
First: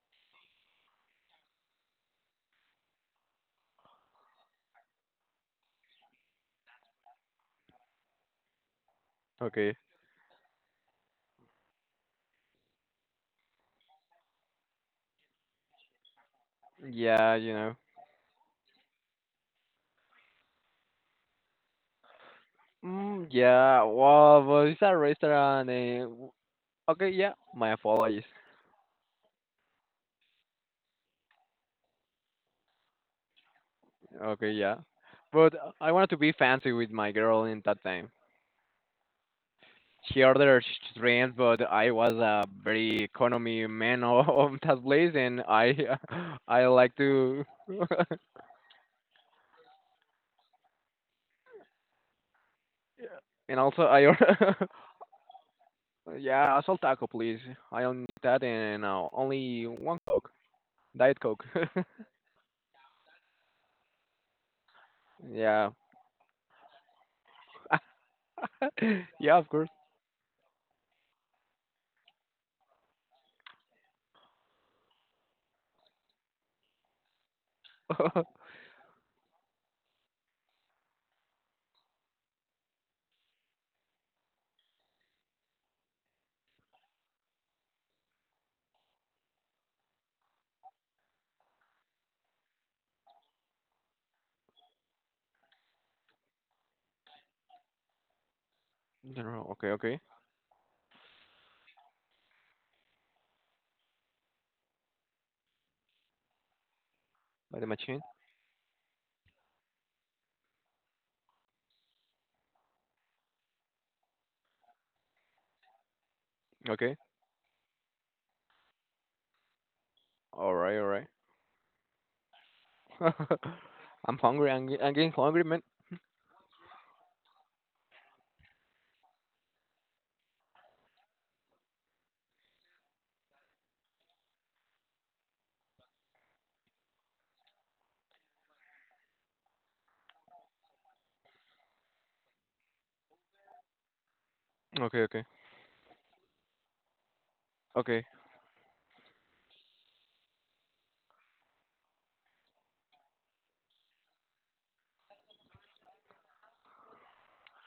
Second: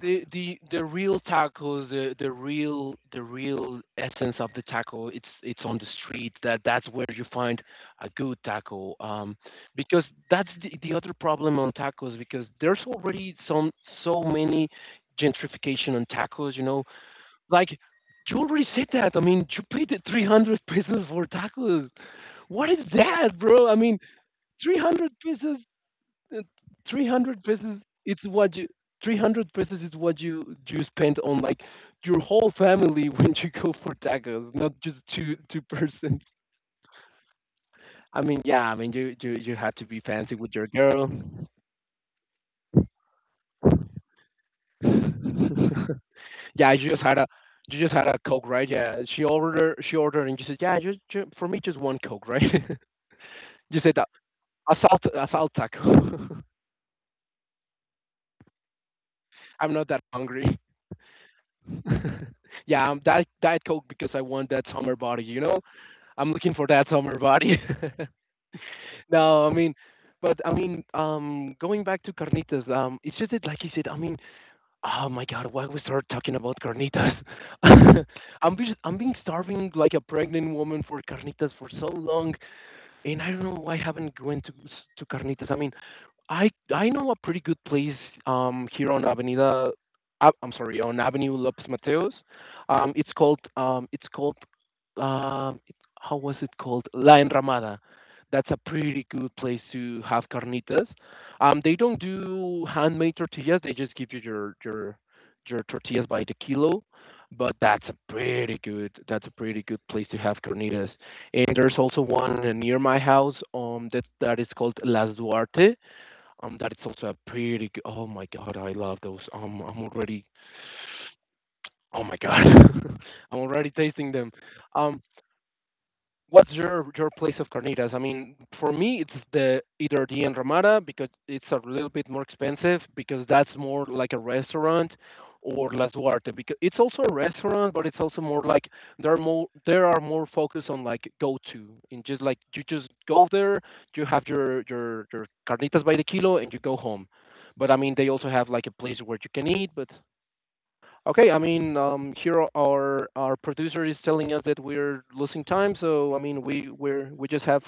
S1: the real tackles, the real essence of the tackle, it's on the street. That's where you find a good tackle.
S2: Okay.
S1: Because that's the other problem on tackles because there's already some so many gentrification on tackles, you know.
S2: Yeah, you
S1: Like,
S2: know.
S1: you already said that. I mean, you paid the 300 pesos for tacos. What is
S2: Mm,
S1: that, bro? I
S2: yeah,
S1: mean,
S2: well, but it's a
S1: 300 pesos,
S2: restaurant. W
S1: uh,
S2: okay, yeah,
S1: 300
S2: my
S1: pesos, it's
S2: apologies.
S1: what 300 pesos is what you spend on like your whole family when you go for
S2: Okay,
S1: tacos, not
S2: yeah.
S1: just
S2: But
S1: two
S2: I wanted to
S1: persons.
S2: be fancy with my girl in that time.
S1: I mean, yeah, I mean, you had to be
S2: She
S1: fancy with
S2: ordered
S1: your girl.
S2: drinks, but I was a very economy man of that place, and
S1: Yeah,
S2: I I
S1: you
S2: like
S1: just had a,
S2: to,
S1: you just had a coke, right? Yeah, she ordered, and you said, yeah, for me, just one coke, right?
S2: and
S1: You
S2: also
S1: said
S2: I order.
S1: a salt taco.
S2: Yeah, a salt taco, please. I only need that and only
S1: I'm not
S2: one
S1: that
S2: Coke,
S1: hungry.
S2: Diet Coke.
S1: Yeah, I'm Diet Coke because I want that summer body, you know?
S2: Yeah.
S1: I'm looking for that summer body.
S2: Yeah,
S1: No,
S2: of
S1: I
S2: course.
S1: mean going back to carnitas, it's just that, like you said, I mean, oh my God, why we start talking about carnitas? I'm being starving like a pregnant woman for carnitas for so long, and I don't know why I haven't went to carnitas. I mean, I know a pretty good place here on Avenida I'm sorry, on Avenue Lopez Mateos. Um it's called um it's called um it, how was it called? La Enramada. That's a pretty
S2: No,
S1: good
S2: no,
S1: place
S2: okay, okay.
S1: to have carnitas. They don't do handmade tortillas, they just give you your your tortillas by the kilo, but
S2: By the
S1: that's
S2: machine.
S1: a pretty good that's a pretty good place to have carnitas. And there's also one near my house that is called Las Duarte, that it's
S2: Okay.
S1: also a pretty good. Oh my god, I love those. I'm already.
S2: All right, all right.
S1: Oh my god, I'm already tasting
S2: I'm
S1: them.
S2: hungry. I'm
S1: Um,
S2: getting hungry, man.
S1: What's your place of carnitas? I mean, for me, it's the either the Enramada because it's a little bit more expensive because that's more like a restaurant, or Las Duarte because it's also a restaurant, but it's also more like there are more focused on like go to and just like you just go there, you have your
S2: Okay,
S1: your
S2: okay,
S1: your carnitas by the kilo and you go home. But I mean,
S2: okay.
S1: they also have like a place where you can eat. But Okay, I mean, here our producer is telling us that we're losing time, so I mean, we just have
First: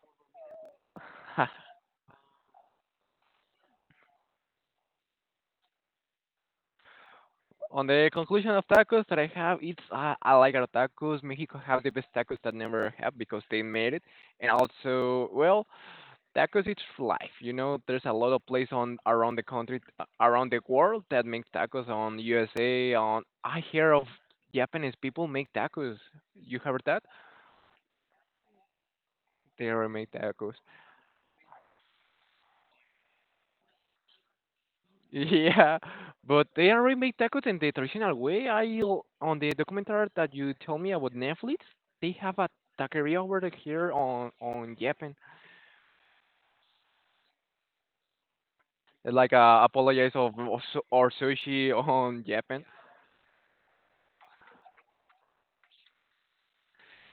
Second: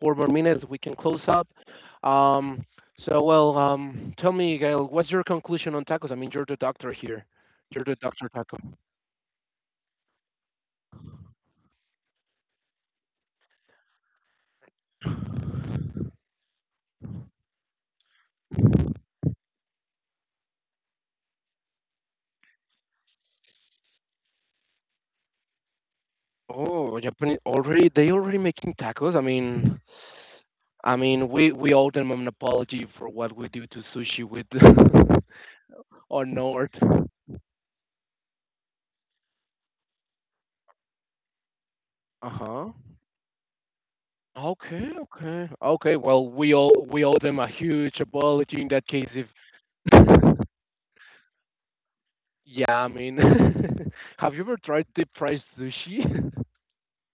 S1: four more minutes. We can close up. Um, so well, tell me, Gail, what's your conclusion on tacos? I mean, you're the doctor here. You're
S2: On
S1: the
S2: the
S1: doctor
S2: conclusion
S1: taco.
S2: of tacos that I have, it's I like our tacos. Mexico have the best tacos that never have because they made it, and also well, tacos it's life. You know, there's a lot of places on around the country, around the world that make tacos. On USA, on I hear of Japanese people make tacos. You heard
S1: Oh,
S2: that?
S1: Japan already they already making tacos. I
S2: They
S1: mean,
S2: already make tacos.
S1: we owe them an apology for what we do to sushi with
S2: Yeah,
S1: on
S2: but
S1: North.
S2: they already make tacos in the traditional way. On the documentary that you told me about Netflix, they
S1: Uh
S2: have a
S1: huh.
S2: taqueria over here on
S1: Okay,
S2: Japan,
S1: okay. Okay, well, we owe them a huge apology in that case if.
S2: like apologize of of or sushi on Japan.
S1: Yeah, I mean, have you ever tried deep fried sushi?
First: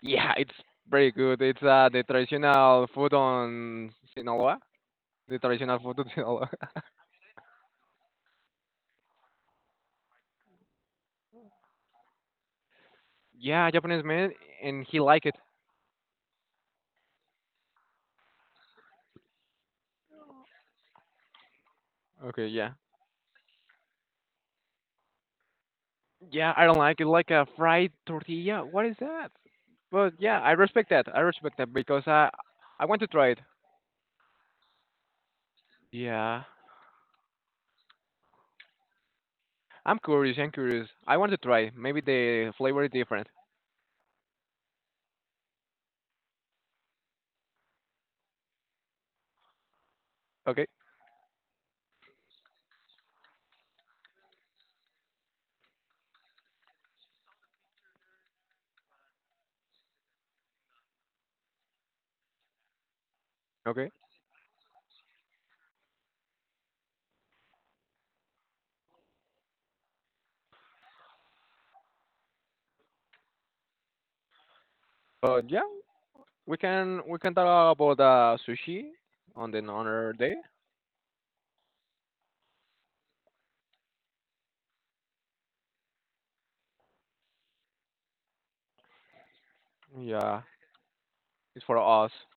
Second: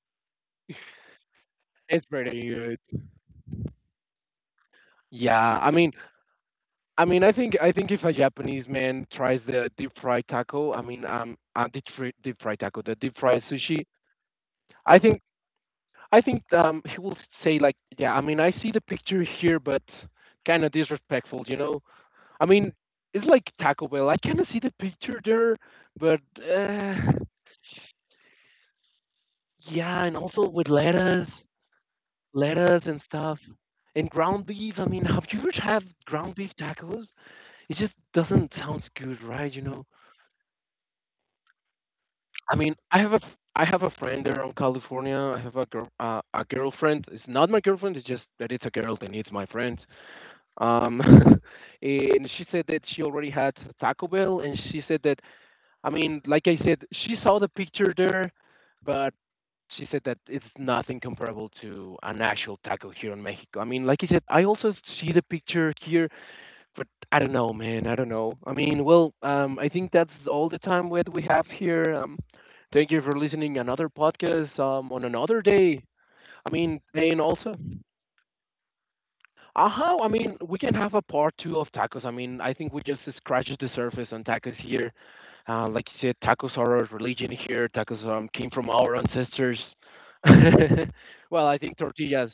S2: Yeah, it's very good. It's the
S1: It's pretty good.
S2: traditional food on Sinaloa. The
S1: Yeah, I
S2: traditional
S1: mean,
S2: food on Sinaloa.
S1: I mean, I think if a Japanese man tries the deep fried taco, I mean, deep fried taco, the deep fried
S2: Yeah,
S1: sushi,
S2: Japanese man, and
S1: I
S2: he
S1: think
S2: like it.
S1: I think he will say like, yeah, I mean, I see the picture here, but kind of disrespectful, you know? I
S2: Okay, yeah.
S1: mean, it's like Taco Bell. I kind of see the picture there, but
S2: Yeah, I don't like it.
S1: uh,
S2: Like a fried tortilla. What is that?
S1: yeah,
S2: But
S1: and
S2: yeah,
S1: also
S2: I
S1: with
S2: respect that. I
S1: lettuce,
S2: respect that because I
S1: lettuce
S2: want
S1: and
S2: to try it.
S1: stuff, and ground beef. I mean, have you ever had ground
S2: Yeah,
S1: beef tacos? It just doesn't sound good, right? You know.
S2: I'm curious. I'm curious. I want to try. Maybe the
S1: I mean,
S2: flavor is different.
S1: I have a friend there in California. I have a girl a girlfriend. It's not my girlfriend. It's just that it's a girl and it's my friend.
S2: Okay,
S1: Um, and she said that she already had Taco Bell, and she said that I mean, like I said, she saw the picture there, but she said that it's nothing comparable to an actual taco here in Mexico. I mean,
S2: okay.
S1: like I said, I also see the picture here, but I don't know, man. I don't know. I mean, well, I think that's all the time what we have here. Thank you for listening another podcast on another
S2: But yeah,
S1: day. I
S2: we
S1: mean,
S2: can we
S1: and
S2: can
S1: also,
S2: talk about sushi on the
S1: I
S2: another day.
S1: mean, we can have a part two of tacos. I mean, I think we just scratched the surface on tacos here. Like you said, tacos are our religion here. Tacos came from our ancestors.
S2: Yeah,
S1: Well, I
S2: it's for
S1: think
S2: us.
S1: tortillas,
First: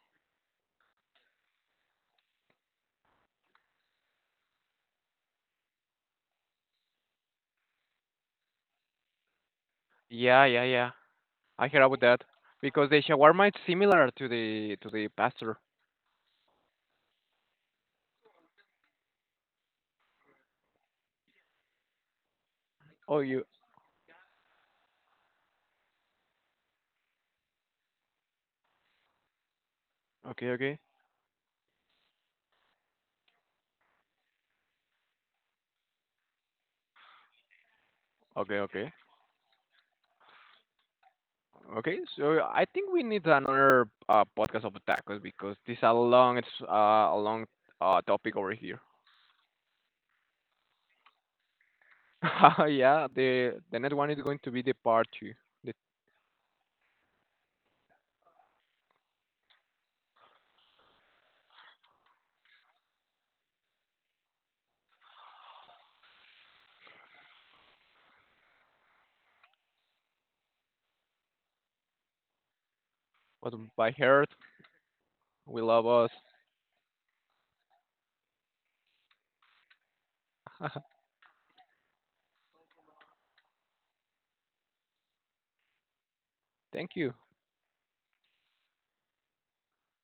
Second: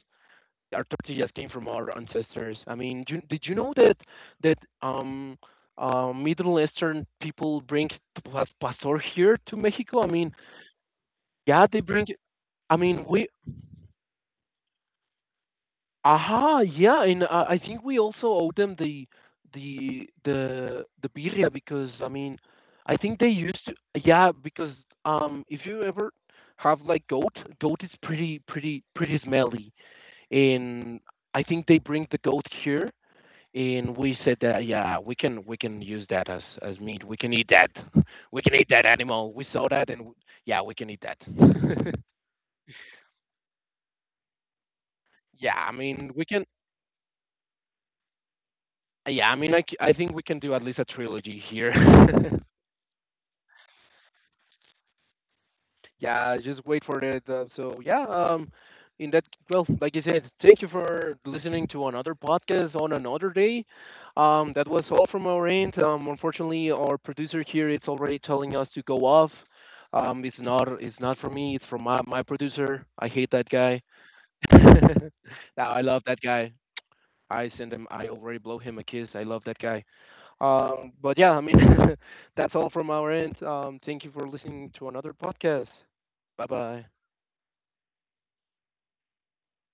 S1: our tortillas came from our ancestors. I mean, did you know that that um, Middle Eastern people bring pastor here to Mexico? I mean,
S2: Yeah, yeah, yeah.
S1: yeah,
S2: I
S1: they
S2: heard about
S1: bring.
S2: that
S1: I
S2: because the
S1: mean, we
S2: shawarma is similar to the pastor.
S1: Aha, yeah, and I think we also owe them the birria because I mean, I think
S2: Oh,
S1: they
S2: you
S1: used to yeah because if you ever have like goat, goat is pretty pretty smelly,
S2: okay? Okay,
S1: and I think they bring the goat here, and we said that yeah we can use that as meat. We can eat that. We can
S2: okay,
S1: eat that
S2: okay,
S1: animal. We saw that, and w- yeah, we can eat that.
S2: okay. So I think we need another podcast of tacos
S1: Yeah,
S2: because
S1: I
S2: this is a
S1: mean we
S2: long
S1: can.
S2: it's uh, a long uh topic over here.
S1: Yeah, I mean, I, c- I think we can do at least a trilogy here.
S2: Yeah, the next one is going to be the part two. The,
S1: Yeah, just wait for it. So yeah, like you said, thank you for listening to another podcast on another day. That was all from our end. Unfortunately, our producer here is already telling us to go off. It's not from me. It's from my producer. I hate that
S2: what
S1: guy.
S2: by heart, we
S1: Now I
S2: love
S1: love
S2: us.
S1: that guy. I send him. I already blow him a kiss. I love that guy. But yeah, I mean, that's all from our end. Thank you for listening to another podcast. Bye bye.
S2: Thank you.